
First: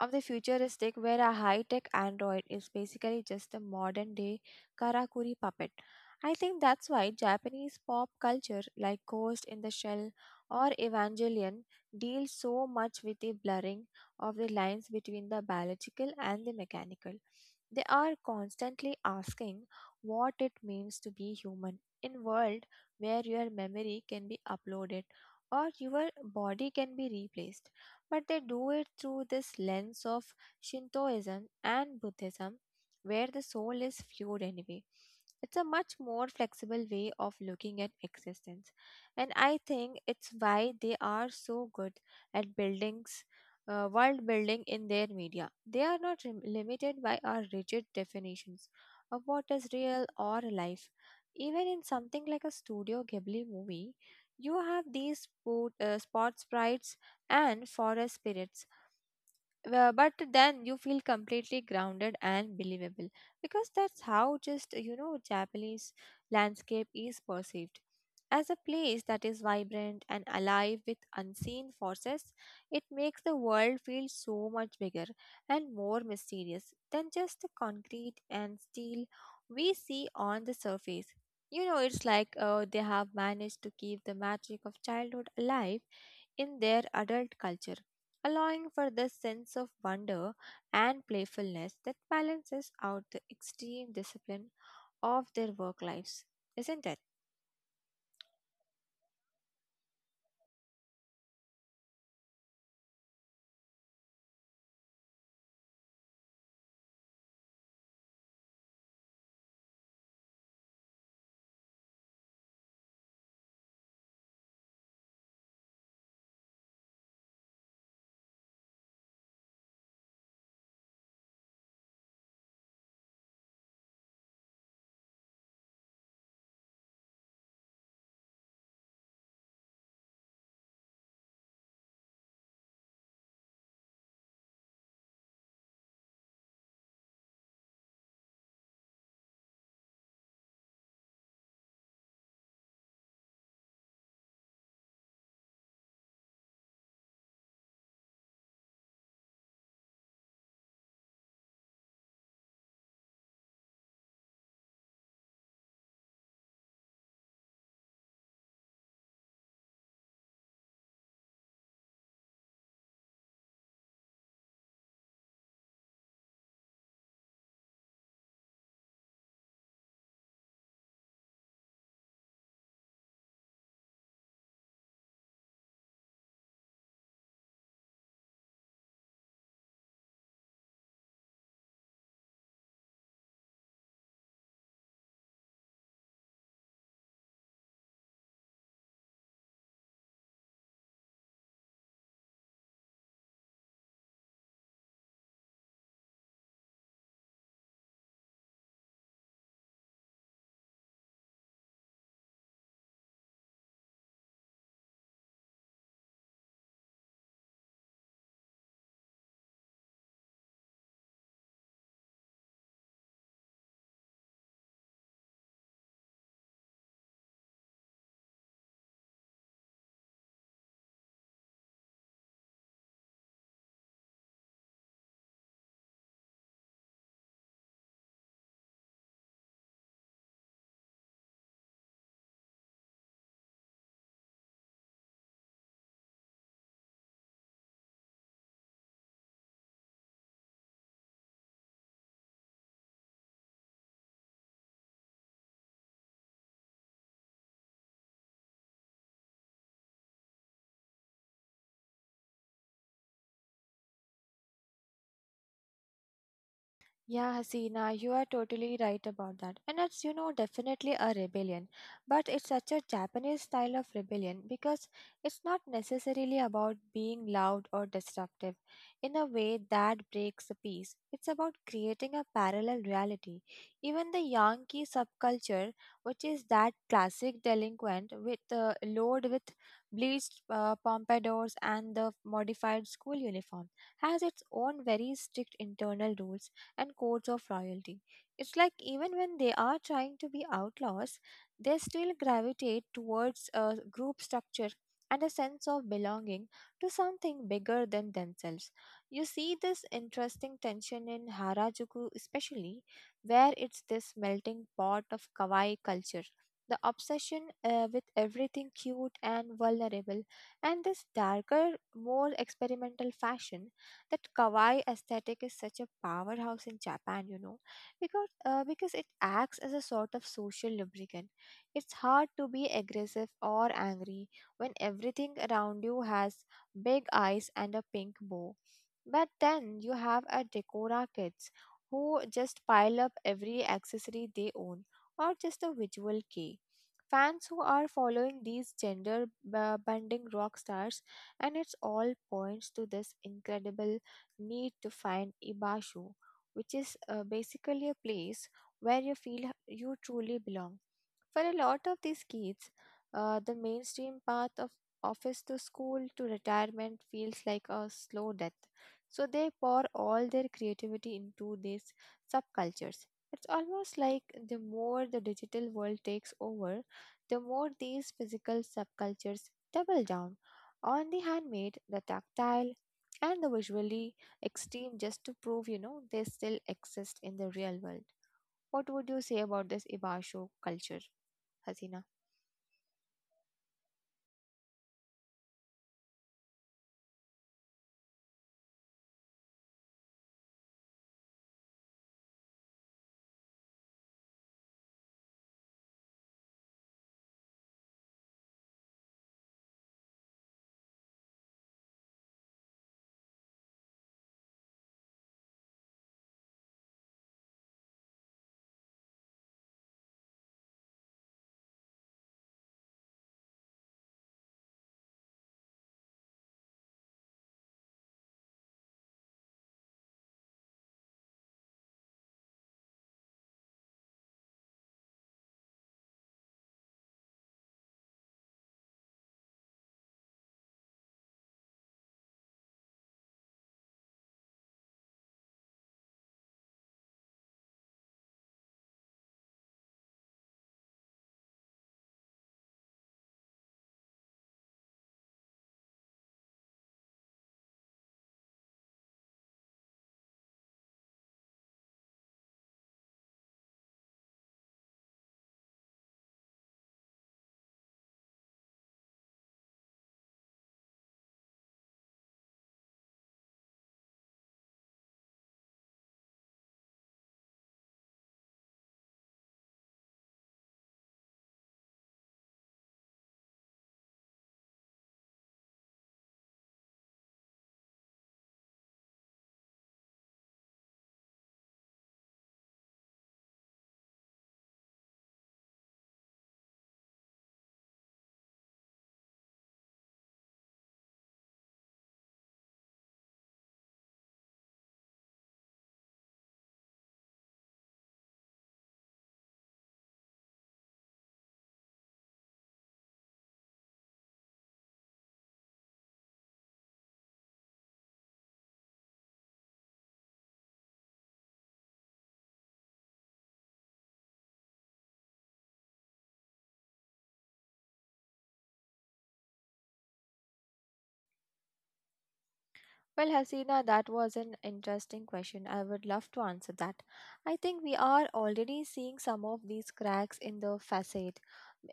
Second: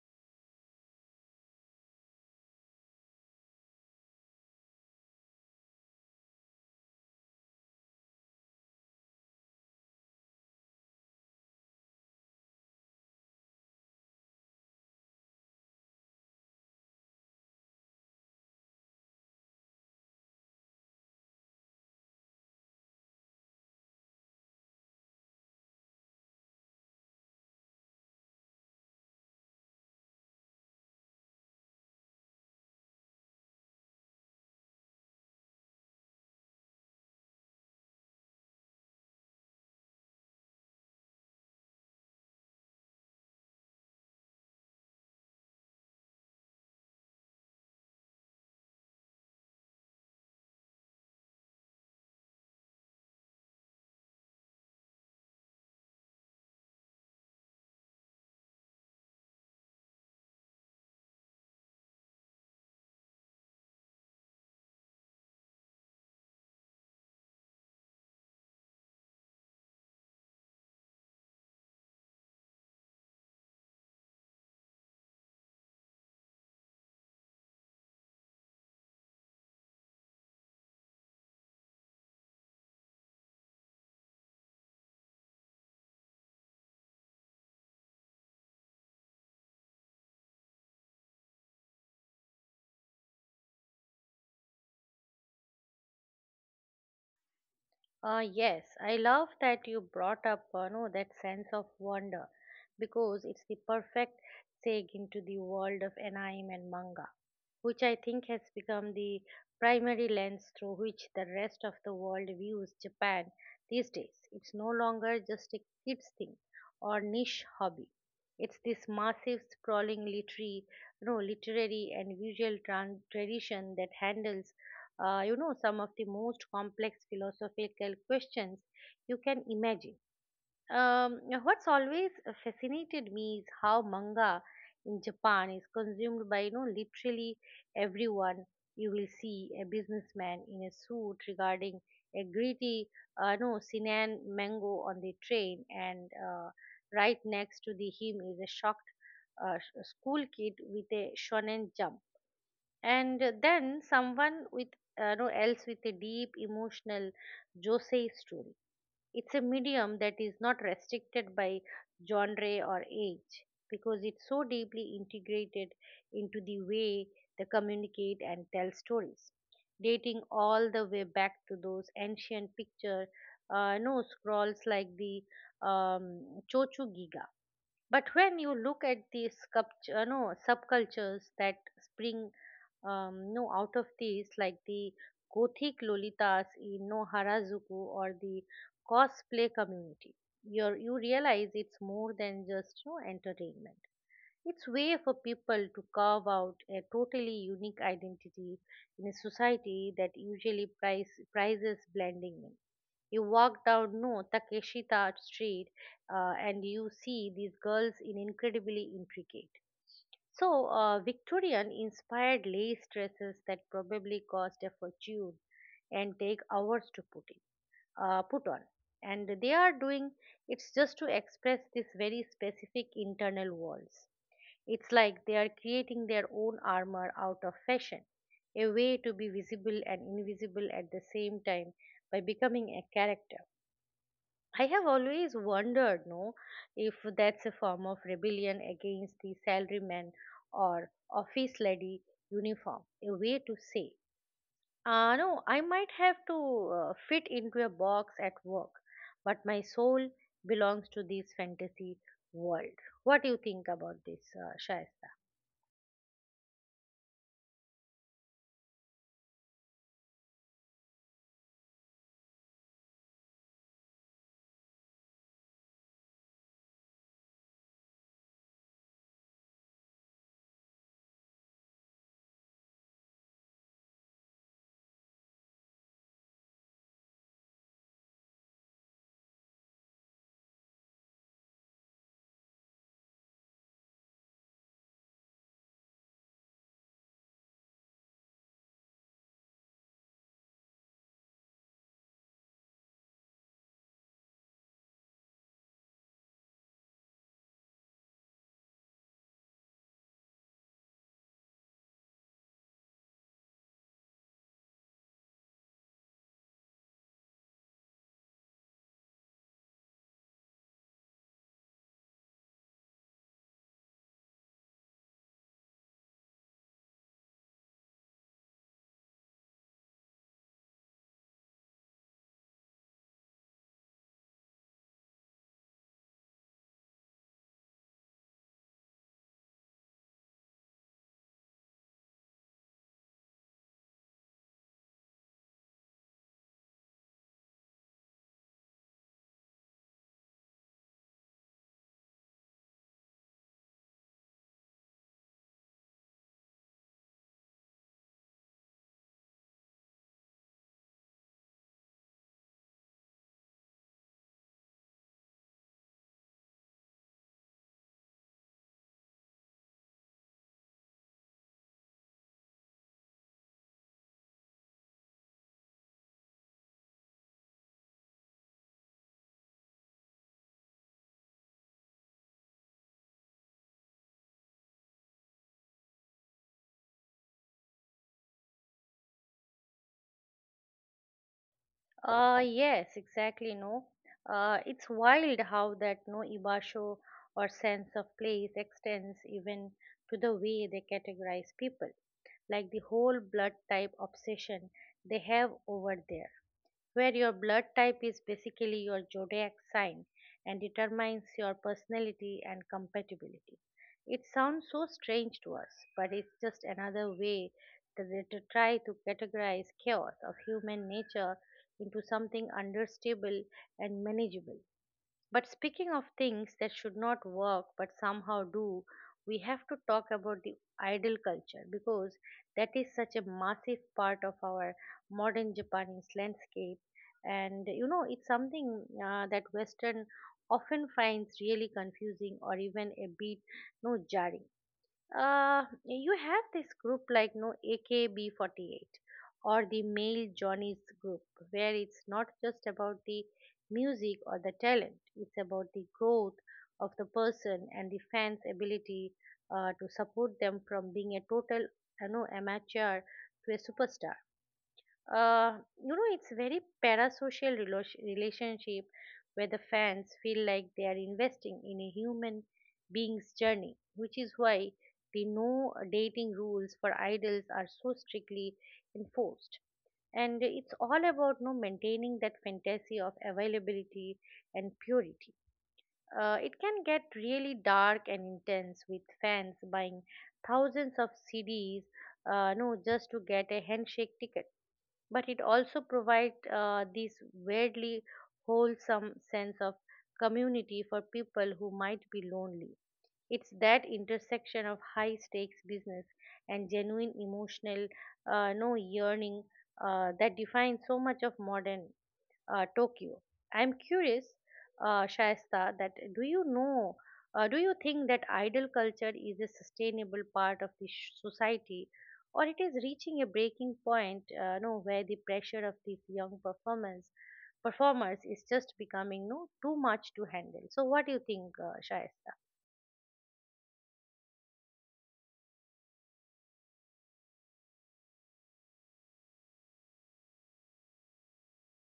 S2: of the futuristic, where a high-tech android is basically just a modern-day karakuri puppet. I think that's why Japanese pop culture like Ghost in the Shell or Evangelion deals so much with the blurring of the lines between the biological and the mechanical. They are constantly asking what it means to be human in world where your memory can be uploaded or your body can be replaced, but they do it through this lens of Shintoism and Buddhism, where the soul is fluid anyway. It's a much more flexible way of looking at existence, and I think it's why they are so good at buildings. World building in their media. They are not limited by our rigid definitions of what is real or life. Even in something like a Studio Ghibli movie, you have these spot, spot sprites and forest spirits. But then you feel completely grounded and believable because that's how just you know Japanese landscape is perceived as a place that is vibrant and alive with unseen forces. It makes the world feel so much bigger and more mysterious than just the concrete and steel we see on the surface. You know, it's like they have managed to keep the magic of childhood alive in their adult culture, allowing for this sense of wonder and playfulness that balances out the extreme discipline of their work lives, isn't it?
S1: Yes, I love that you brought up no, that sense of wonder, because it's the perfect segue into the world of anime and manga, which I think has become the primary lens through which the rest of the world views Japan these days. It's no longer just a kids thing or niche hobby. It's this massive, sprawling literary, no, literary and visual tradition that handles, some of the most complex philosophical questions you can imagine. What's always fascinated me is how manga in Japan is consumed by literally everyone. You will see a businessman in a suit regarding a gritty no Sinan mango on the train, and right next to the him is a shocked school kid with a shonen jump, and then someone with no else with a deep emotional josei story. It's a medium that is not restricted by genre or age, because it's so deeply integrated into the way they communicate and tell stories, dating all the way back to those ancient picture no scrolls, like the um, Chochu Giga. But when you look at these no, subcultures that spring no out of these, like the gothic lolitas in no harajuku, or the cosplay community, you realize it's more than just entertainment. It's way for people to carve out a totally unique identity in a society that usually prizes blending in. You walk down no takeshita street, and you see these girls in incredibly intricate, Victorian inspired lace dresses that probably cost a fortune and take hours to put on. And they are doing it's just to express this very specific internal walls. It's like they are creating their own armor out of fashion, a way to be visible and invisible at the same time by becoming a character. I have always wondered, no, if that's a form of rebellion against the salaryman or office lady uniform, a way to say, "Ah, no, I might have to fit into a box at work, but my soul belongs to this fantasy world." What do you think about this, Shaz?
S2: Yeah, Hasina, you are totally right about that. And it's, you know, definitely a rebellion. But it's such a Japanese style of rebellion because it's not necessarily about being loud or disruptive in a way that breaks the peace. It's about creating a parallel reality. Even the Yankee subculture, which is that classic delinquent with load with bleached pompadours and the modified school uniform, has its own very strict internal rules and codes of loyalty. It's like even when they are trying to be outlaws, they still gravitate towards a group structure and a sense of belonging to something bigger than themselves. You see this interesting tension in Harajuku, especially, where it's this melting pot of kawaii culture. The obsession with everything cute and vulnerable, and this darker, more experimental fashion, that kawaii aesthetic is such a powerhouse in Japan, you know, because because it acts as a sort of social lubricant. It's hard to be aggressive or angry when everything around you has big eyes and a pink bow. But then you have a Decora kids who just pile up every accessory they own, or just a visual key. Fans who are following these gender bending rock stars, and it's all points to this incredible need to find Ibashu, which is basically a place where you feel you truly belong. For a lot of these kids, the mainstream path of office to school to retirement feels like a slow death. So they pour all their creativity into these subcultures. It's almost like the more the digital world takes over, the more these physical subcultures double down on the handmade, the tactile, and the visually extreme, just to prove, you know, they still exist in the real world. What would you say about this Ibasho culture, Hasina?
S1: Yes, exactly. No, it's wild how that no ibasho, or sense of place, extends even to the way they categorize people, like the whole blood type obsession they have over there, where your blood type is basically your zodiac sign and determines your personality and compatibility. It sounds so strange to us, but it's just another way that they to try to categorize chaos of human nature into something understandable and manageable. But speaking of things that should not work but somehow do, we have to talk about the idol culture, because that is such a massive part of our modern Japanese landscape. And you know, it's something that Western often finds really confusing or even a bit no jarring. You have this group like no AKB48 or the male Johnny's group, where it's not just about the music or the talent. It's about the growth of the person and the fans ability to support them from being a total amateur to a superstar. uh, it's very parasocial relationship, where the fans feel like they are investing in a human being's journey, which is why the no dating rules for idols are so strictly enforced, and it's all about no maintaining that fantasy of availability and purity. It can get really dark and intense with fans buying thousands of CDs, no just to get a handshake ticket, but it also provides this weirdly wholesome sense of community for people who might be lonely. It's that intersection of high stakes business and genuine emotional no yearning that defines so much of modern Tokyo. I'm curious, Shaista, that do you know, do you think that idol culture is a sustainable part of the society, or it is reaching a breaking point, no, where the pressure of these young performers is just becoming no too much to handle. So, what do you think, Shaista?
S2: Well, Hasina, that was an interesting question. I would love to answer that. I think we are already seeing some of these cracks in the facade,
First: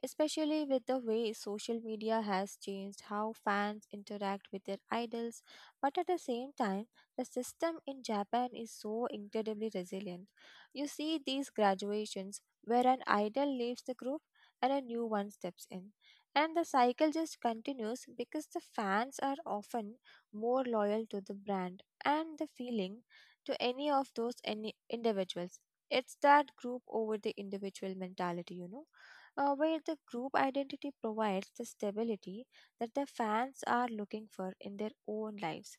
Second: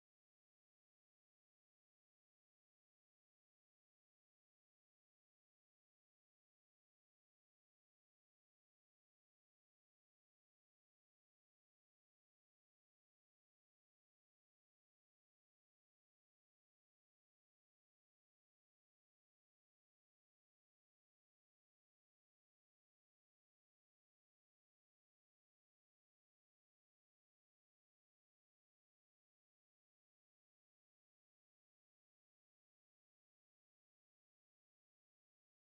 S2: especially with the way social media has changed how fans interact with their idols. But at the same time, the system in Japan is so incredibly resilient. You see these graduations where an idol leaves the group and a new one steps in. And the cycle just continues because the fans are often more loyal to the brand and the feeling to any of those any individuals. It's that group over the individual mentality, you know, where the group identity provides the stability that the fans are looking for in their own lives.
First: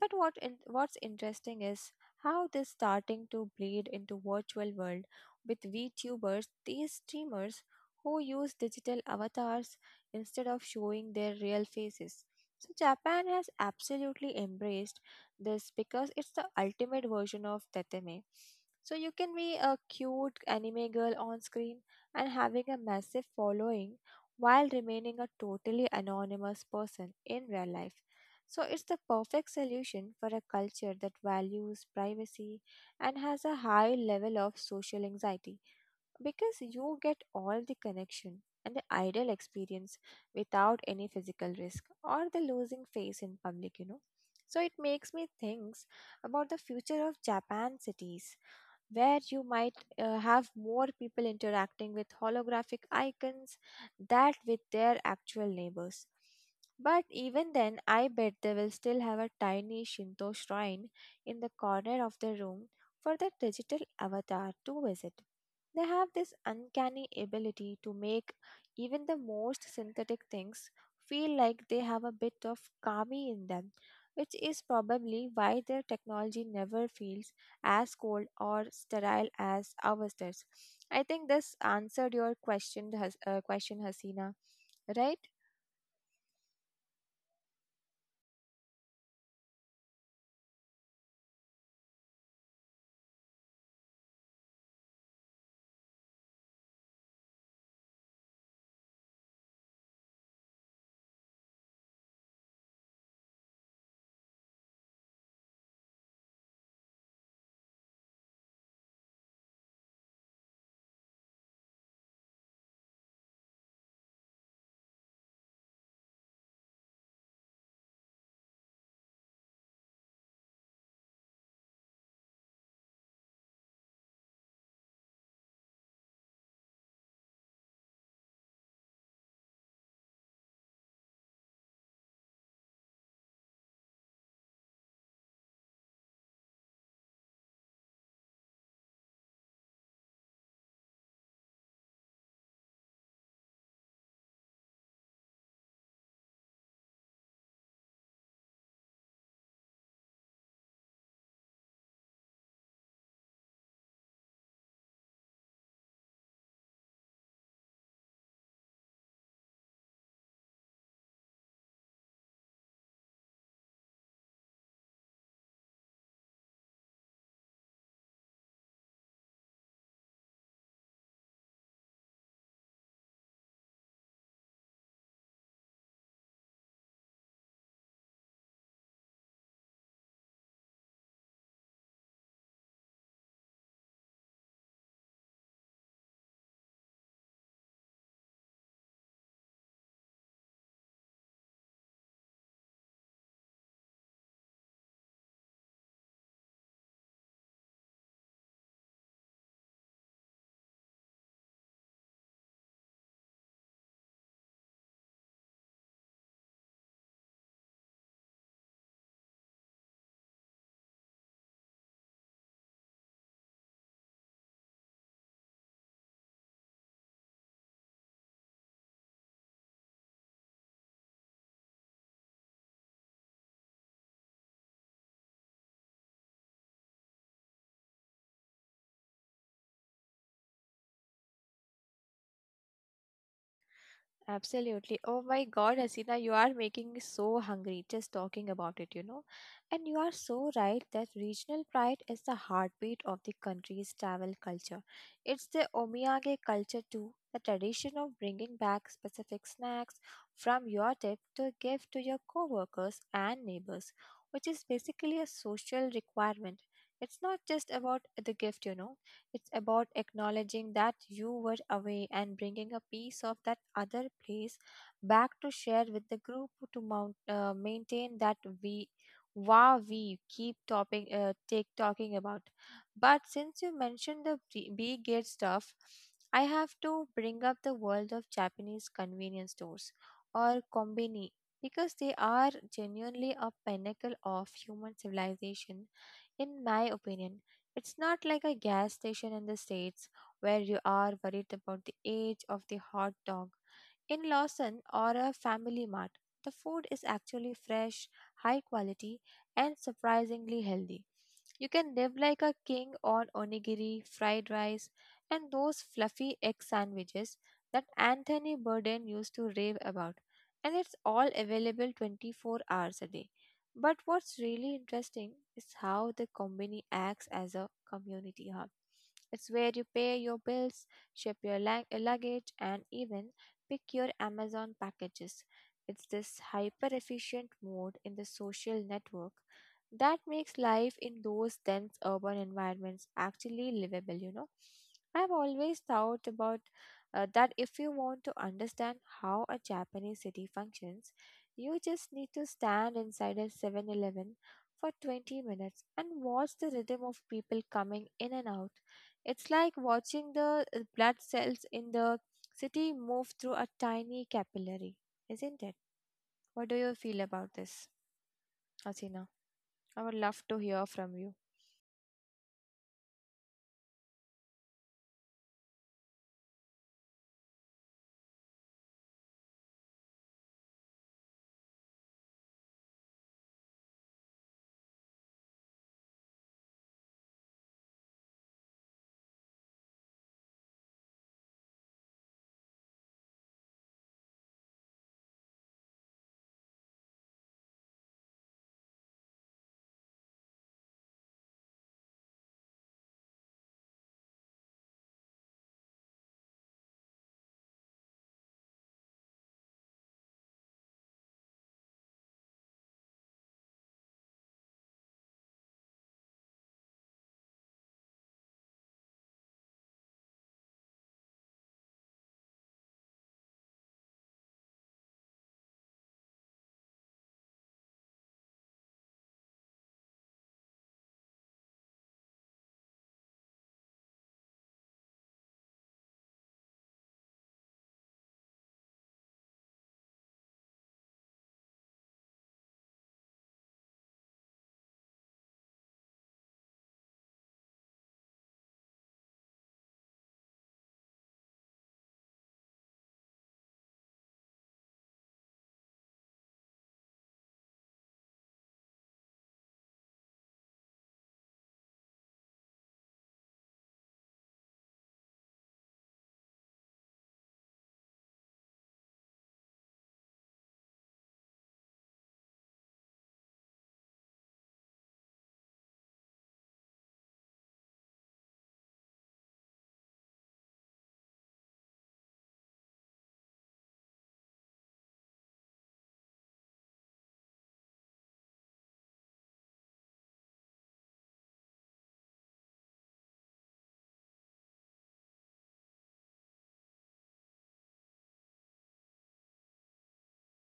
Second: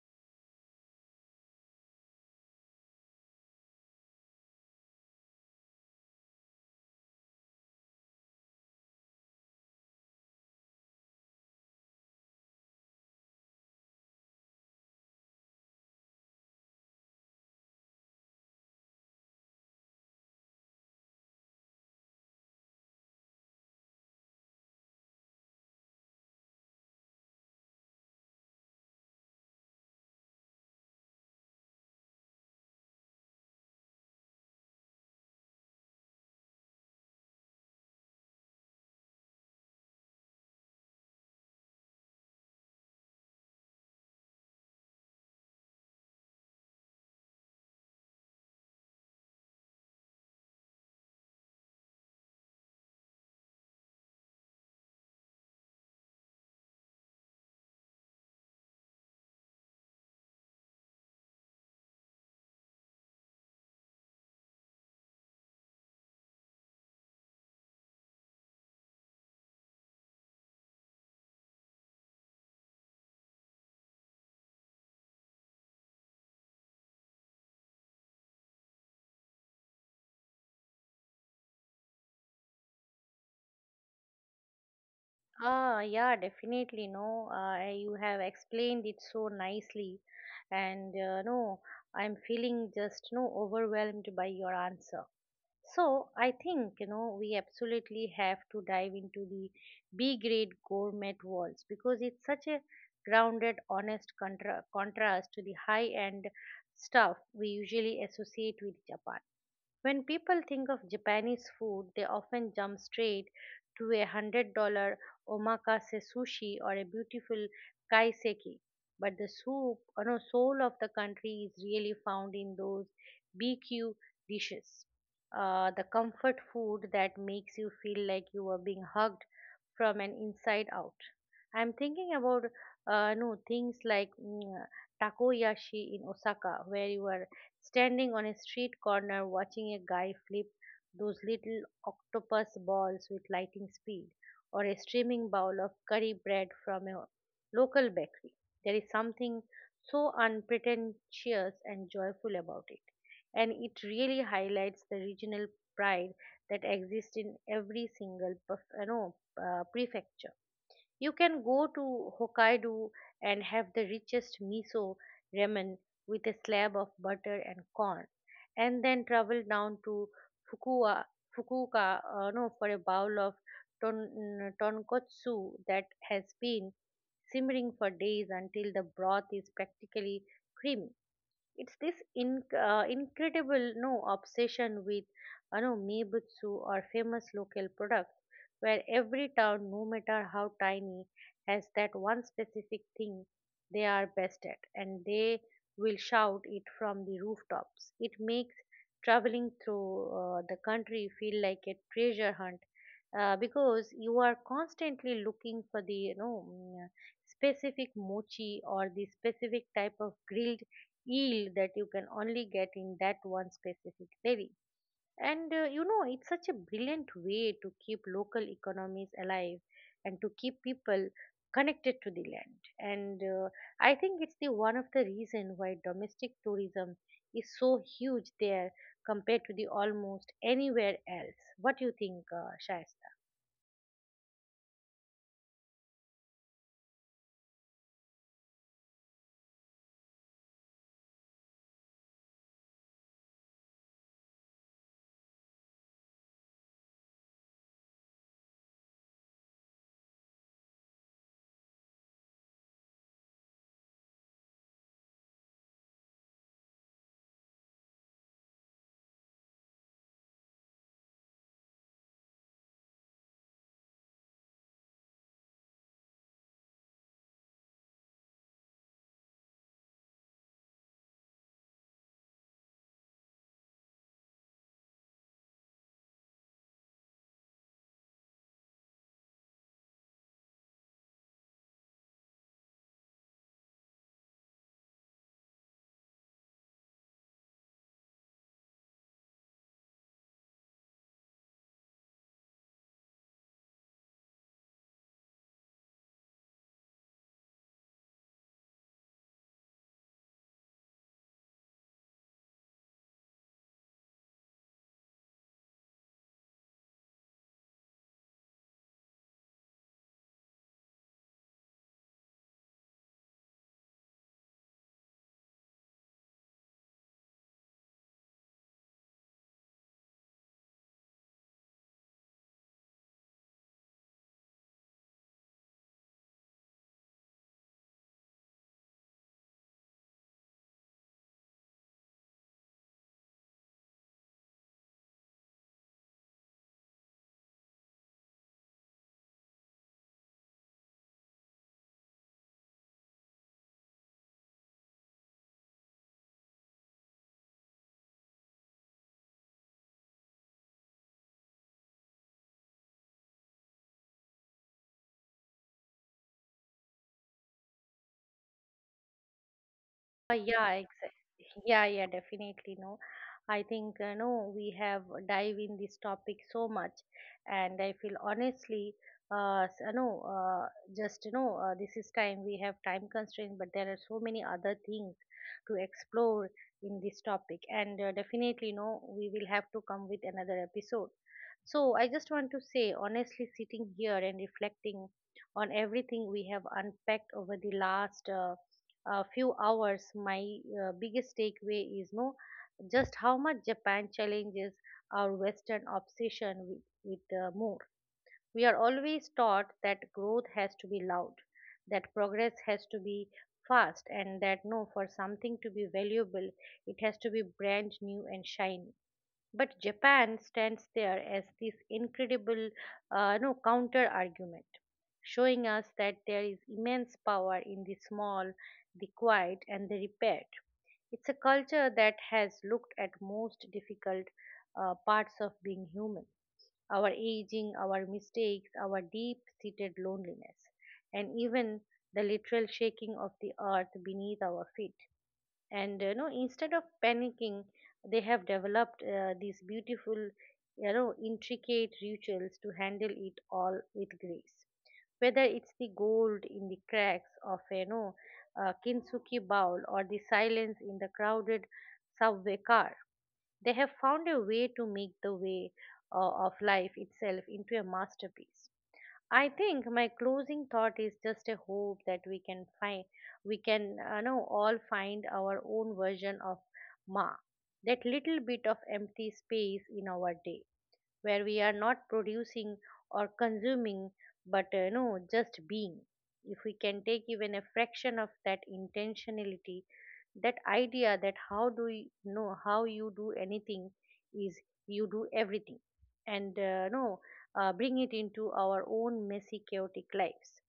S2: But what's interesting is how this starting to bleed into virtual world with VTubers, these streamers who use digital avatars instead of showing their real faces. So Japan has absolutely embraced this because it's the ultimate version of tetame. So you can be a cute anime girl on screen and having a massive following while remaining a totally anonymous person in real life. So it's the perfect solution for a culture that values privacy and has a high level of social anxiety, because you get all the connection and the ideal experience without any physical risk or the losing face in public, you know. So it makes me think about the future of Japan cities where you might have more people interacting with holographic icons that with their actual neighbors. But even then, I bet they will still have a tiny Shinto shrine in the corner of the room for their digital avatar to visit. They have this uncanny ability to make even the most synthetic things feel like they have a bit of kami in them, which is probably why their technology never feels as cold or sterile as ours does. I think this answered your question, Hasina, right?
S1: Ah, yeah, definitely. No, you have explained it so nicely, and no, I'm feeling just no overwhelmed by your answer. So I think we absolutely have to dive into the B grade gourmet walls, because it's such a grounded, honest contrast to the high end stuff we usually associate with Japan. When people think of Japanese food, they often jump straight to $100 omakase sushi or a beautiful kaiseki. But the soup, or no, soul of the country is really found in those BQ dishes. The comfort food that makes you feel like you are being hugged from an inside out. I'm thinking about no things like takoyashi in Osaka, where you are standing on a street corner watching a guy flip those little octopus balls with lightning speed, or a steaming bowl of curry bread from a local bakery. There is something so unpretentious and joyful about it, and it really highlights the regional pride that exists in every single perf- no, prefecture. You can go to Hokkaido and have the richest miso ramen with a slab of butter and corn, and then travel down to Fukua, Fukuoka no, for a bowl of tonkotsu that has been simmering for days until the broth is practically creamy. It's this incredible no obsession with meibutsu, or famous local product, where every town, no matter how tiny, has that one specific thing they are best at, and they will shout it from the rooftops. It makes traveling through the country feel like a treasure hunt, because you are constantly looking for the specific mochi or the specific type of grilled yield that you can only get in that one specific dairy. And you know, it's such a brilliant way to keep local economies alive and to keep people connected to the land. And I think it's the one of the reason why domestic tourism is so huge there compared to the almost anywhere else. What do you think, Shayesta?
S2: Absolutely. Oh my God, Hasina, you are making me so hungry just talking about it, you know. And you are so right that regional pride is the heartbeat of the country's travel culture. It's the omiyage culture too, the tradition of bringing back specific snacks from your trip to give to your coworkers and neighbors, which is basically a social requirement. It's not just about the gift, you know. It's about acknowledging that you were away and bringing a piece of that other place back to share with the group to maintain that we wow we keep topping take talking about. But since you mentioned the B gate stuff, I have to bring up the world of Japanese convenience stores or kombini, because they are genuinely a pinnacle of human civilization in my opinion. It's not like a gas station in the States where you are worried about the age of the hot dog. In Lawson or a Family Mart, the food is actually fresh, high quality, and surprisingly healthy. You can live like a king on onigiri, fried rice, and those fluffy egg sandwiches that Anthony Bourdain used to rave about. And it's all available 24 hours a day. But what's really interesting is how the company acts as a community hub. It's where you pay your bills, ship your luggage, and even pick your Amazon packages. It's this hyper efficient mode in the social network that makes life in those dense urban environments actually livable, you know. I've always thought about that if you want to understand how a Japanese city functions, you just need to stand inside a 7 Eleven for 20 minutes and watch the rhythm of people coming in and out. It's like watching the blood cells in the city move through a tiny capillary, isn't it? What do you feel about this, Asina? I would love to
S1: Yeah,
S2: hear from you.
S1: exactly. Yeah, yeah, definitely. No, I think no, we have dive in this topic so much, and I feel honestly, s- no, just this is time, we have time constraint, but there are so many other things to explore in this topic, and definitely, no, we will have to come with another episode. So I just want to say, honestly, sitting here and reflecting on everything we have unpacked over the last few hours, my biggest takeaway is no just how much Japan challenges our Western obsession with more. We are always taught that growth has to be loud, that progress has to be fast, and that no, for something to be valuable, it has to be brand new and shiny. But Japan stands there as this incredible no, counter argument, showing us that there is immense power in the small, the quiet, and the repaired. It's a culture that has looked at most difficult parts of being human, our aging, our mistakes, our deep seated loneliness, and even the literal shaking of the earth beneath our feet. And you know, instead of panicking, they have developed these beautiful, you know, intricate rituals to handle it all with grace, whether it's the gold in the cracks of, you know, a kintsugi bowl, or the silence in the crowded subway car. They have found a way to make the way of life itself into a masterpiece. I think my closing thought is just a hope that we can, know, all find our own version of Ma. That little bit of empty space in our day, where we are not producing or consuming, but just being. If we can take even a fraction of that intentionality, that idea that how do you know how you do anything is you do everything, and no bring it into our own messy chaotic lives,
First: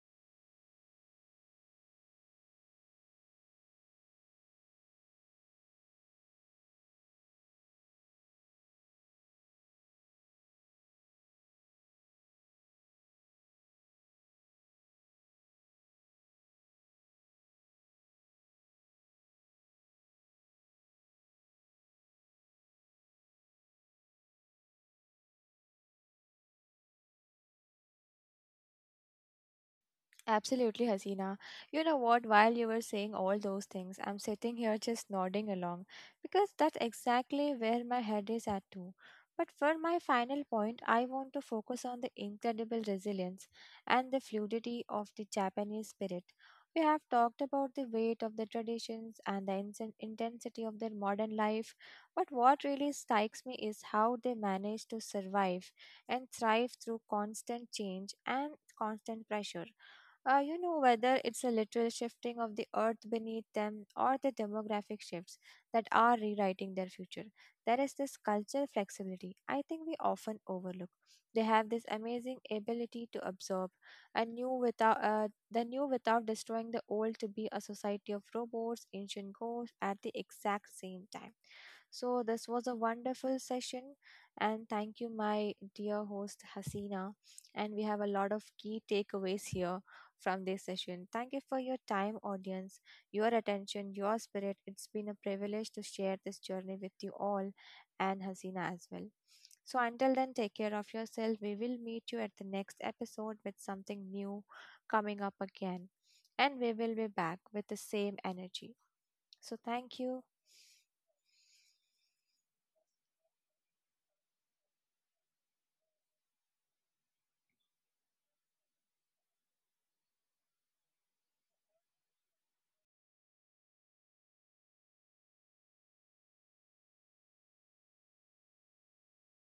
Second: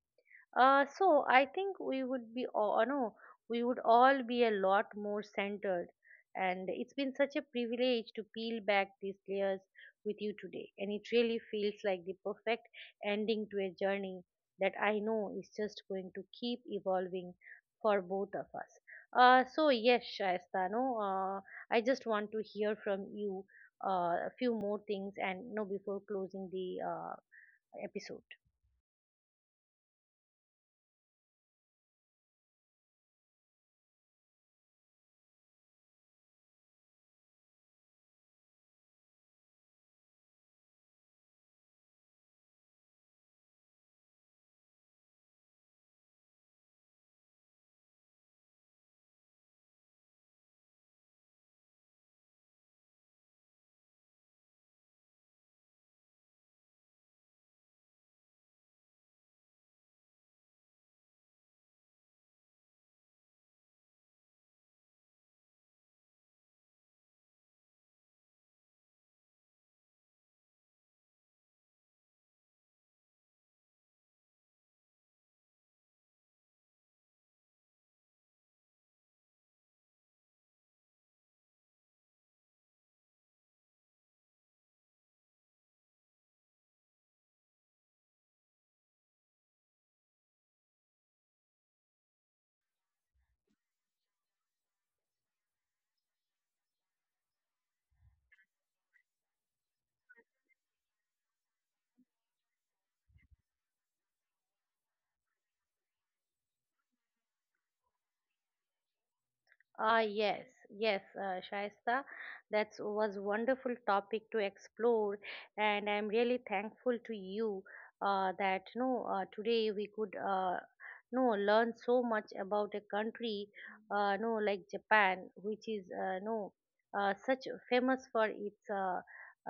S1: so I think we would be all no, we would all be a lot more centered. And it's been such a privilege to peel back these layers with you today. And it really feels like the perfect ending to a journey that I know is just going to keep evolving for both of us. So yes, Shaista, no, I just want to hear from you a few more things, and no, before closing the episode.
S2: Absolutely, Hasina. You know what? While you were saying all those things, I'm sitting here just nodding along because that's exactly where my head is at too. But for my final point, I want to focus on the incredible resilience and the fluidity of the Japanese spirit. We have talked about the weight of the traditions and the intensity of their modern life, but what really strikes me is how they manage to survive and thrive through constant change and constant pressure. You know, whether it's a literal shifting of the earth beneath them or the demographic shifts that are rewriting their future, there is this cultural flexibility I think we often overlook. They have this amazing ability to absorb a new without the new without destroying the old, to be a society of robots, ancient ghosts at the exact same time. So this was a wonderful session, and thank you, my dear host Hasina. And we have a lot of key takeaways here from this session. Thank you for your time, audience, your attention, your spirit. It's been a privilege to share this journey with you all, and Hasina as well. So, until then, take care of yourself. We will meet you at the next episode with something new coming up again. And we will be back with the same energy. So, thank
S1: Ah,
S2: you.
S1: yes, yes, Shaista, that was wonderful topic to explore, and I'm really thankful to you that no today we could, no learn so much about a country no like Japan, which is no such famous for its uh,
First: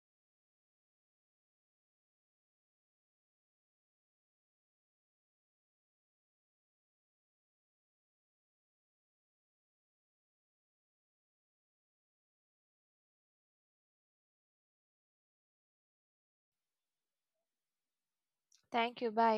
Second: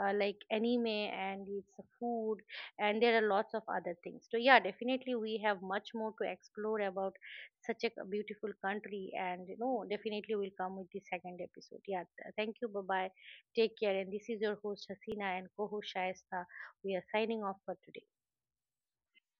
S1: uh, like anime and its food, and there are lots of other things. So yeah, definitely we have much more to explore about such a beautiful country, and you know, definitely we will come with the second episode. Yeah, thank you. Bye bye, take care. And this is your host Hasina and co-host Shaista. We are signing off for today.
S2: Thank you. Bye.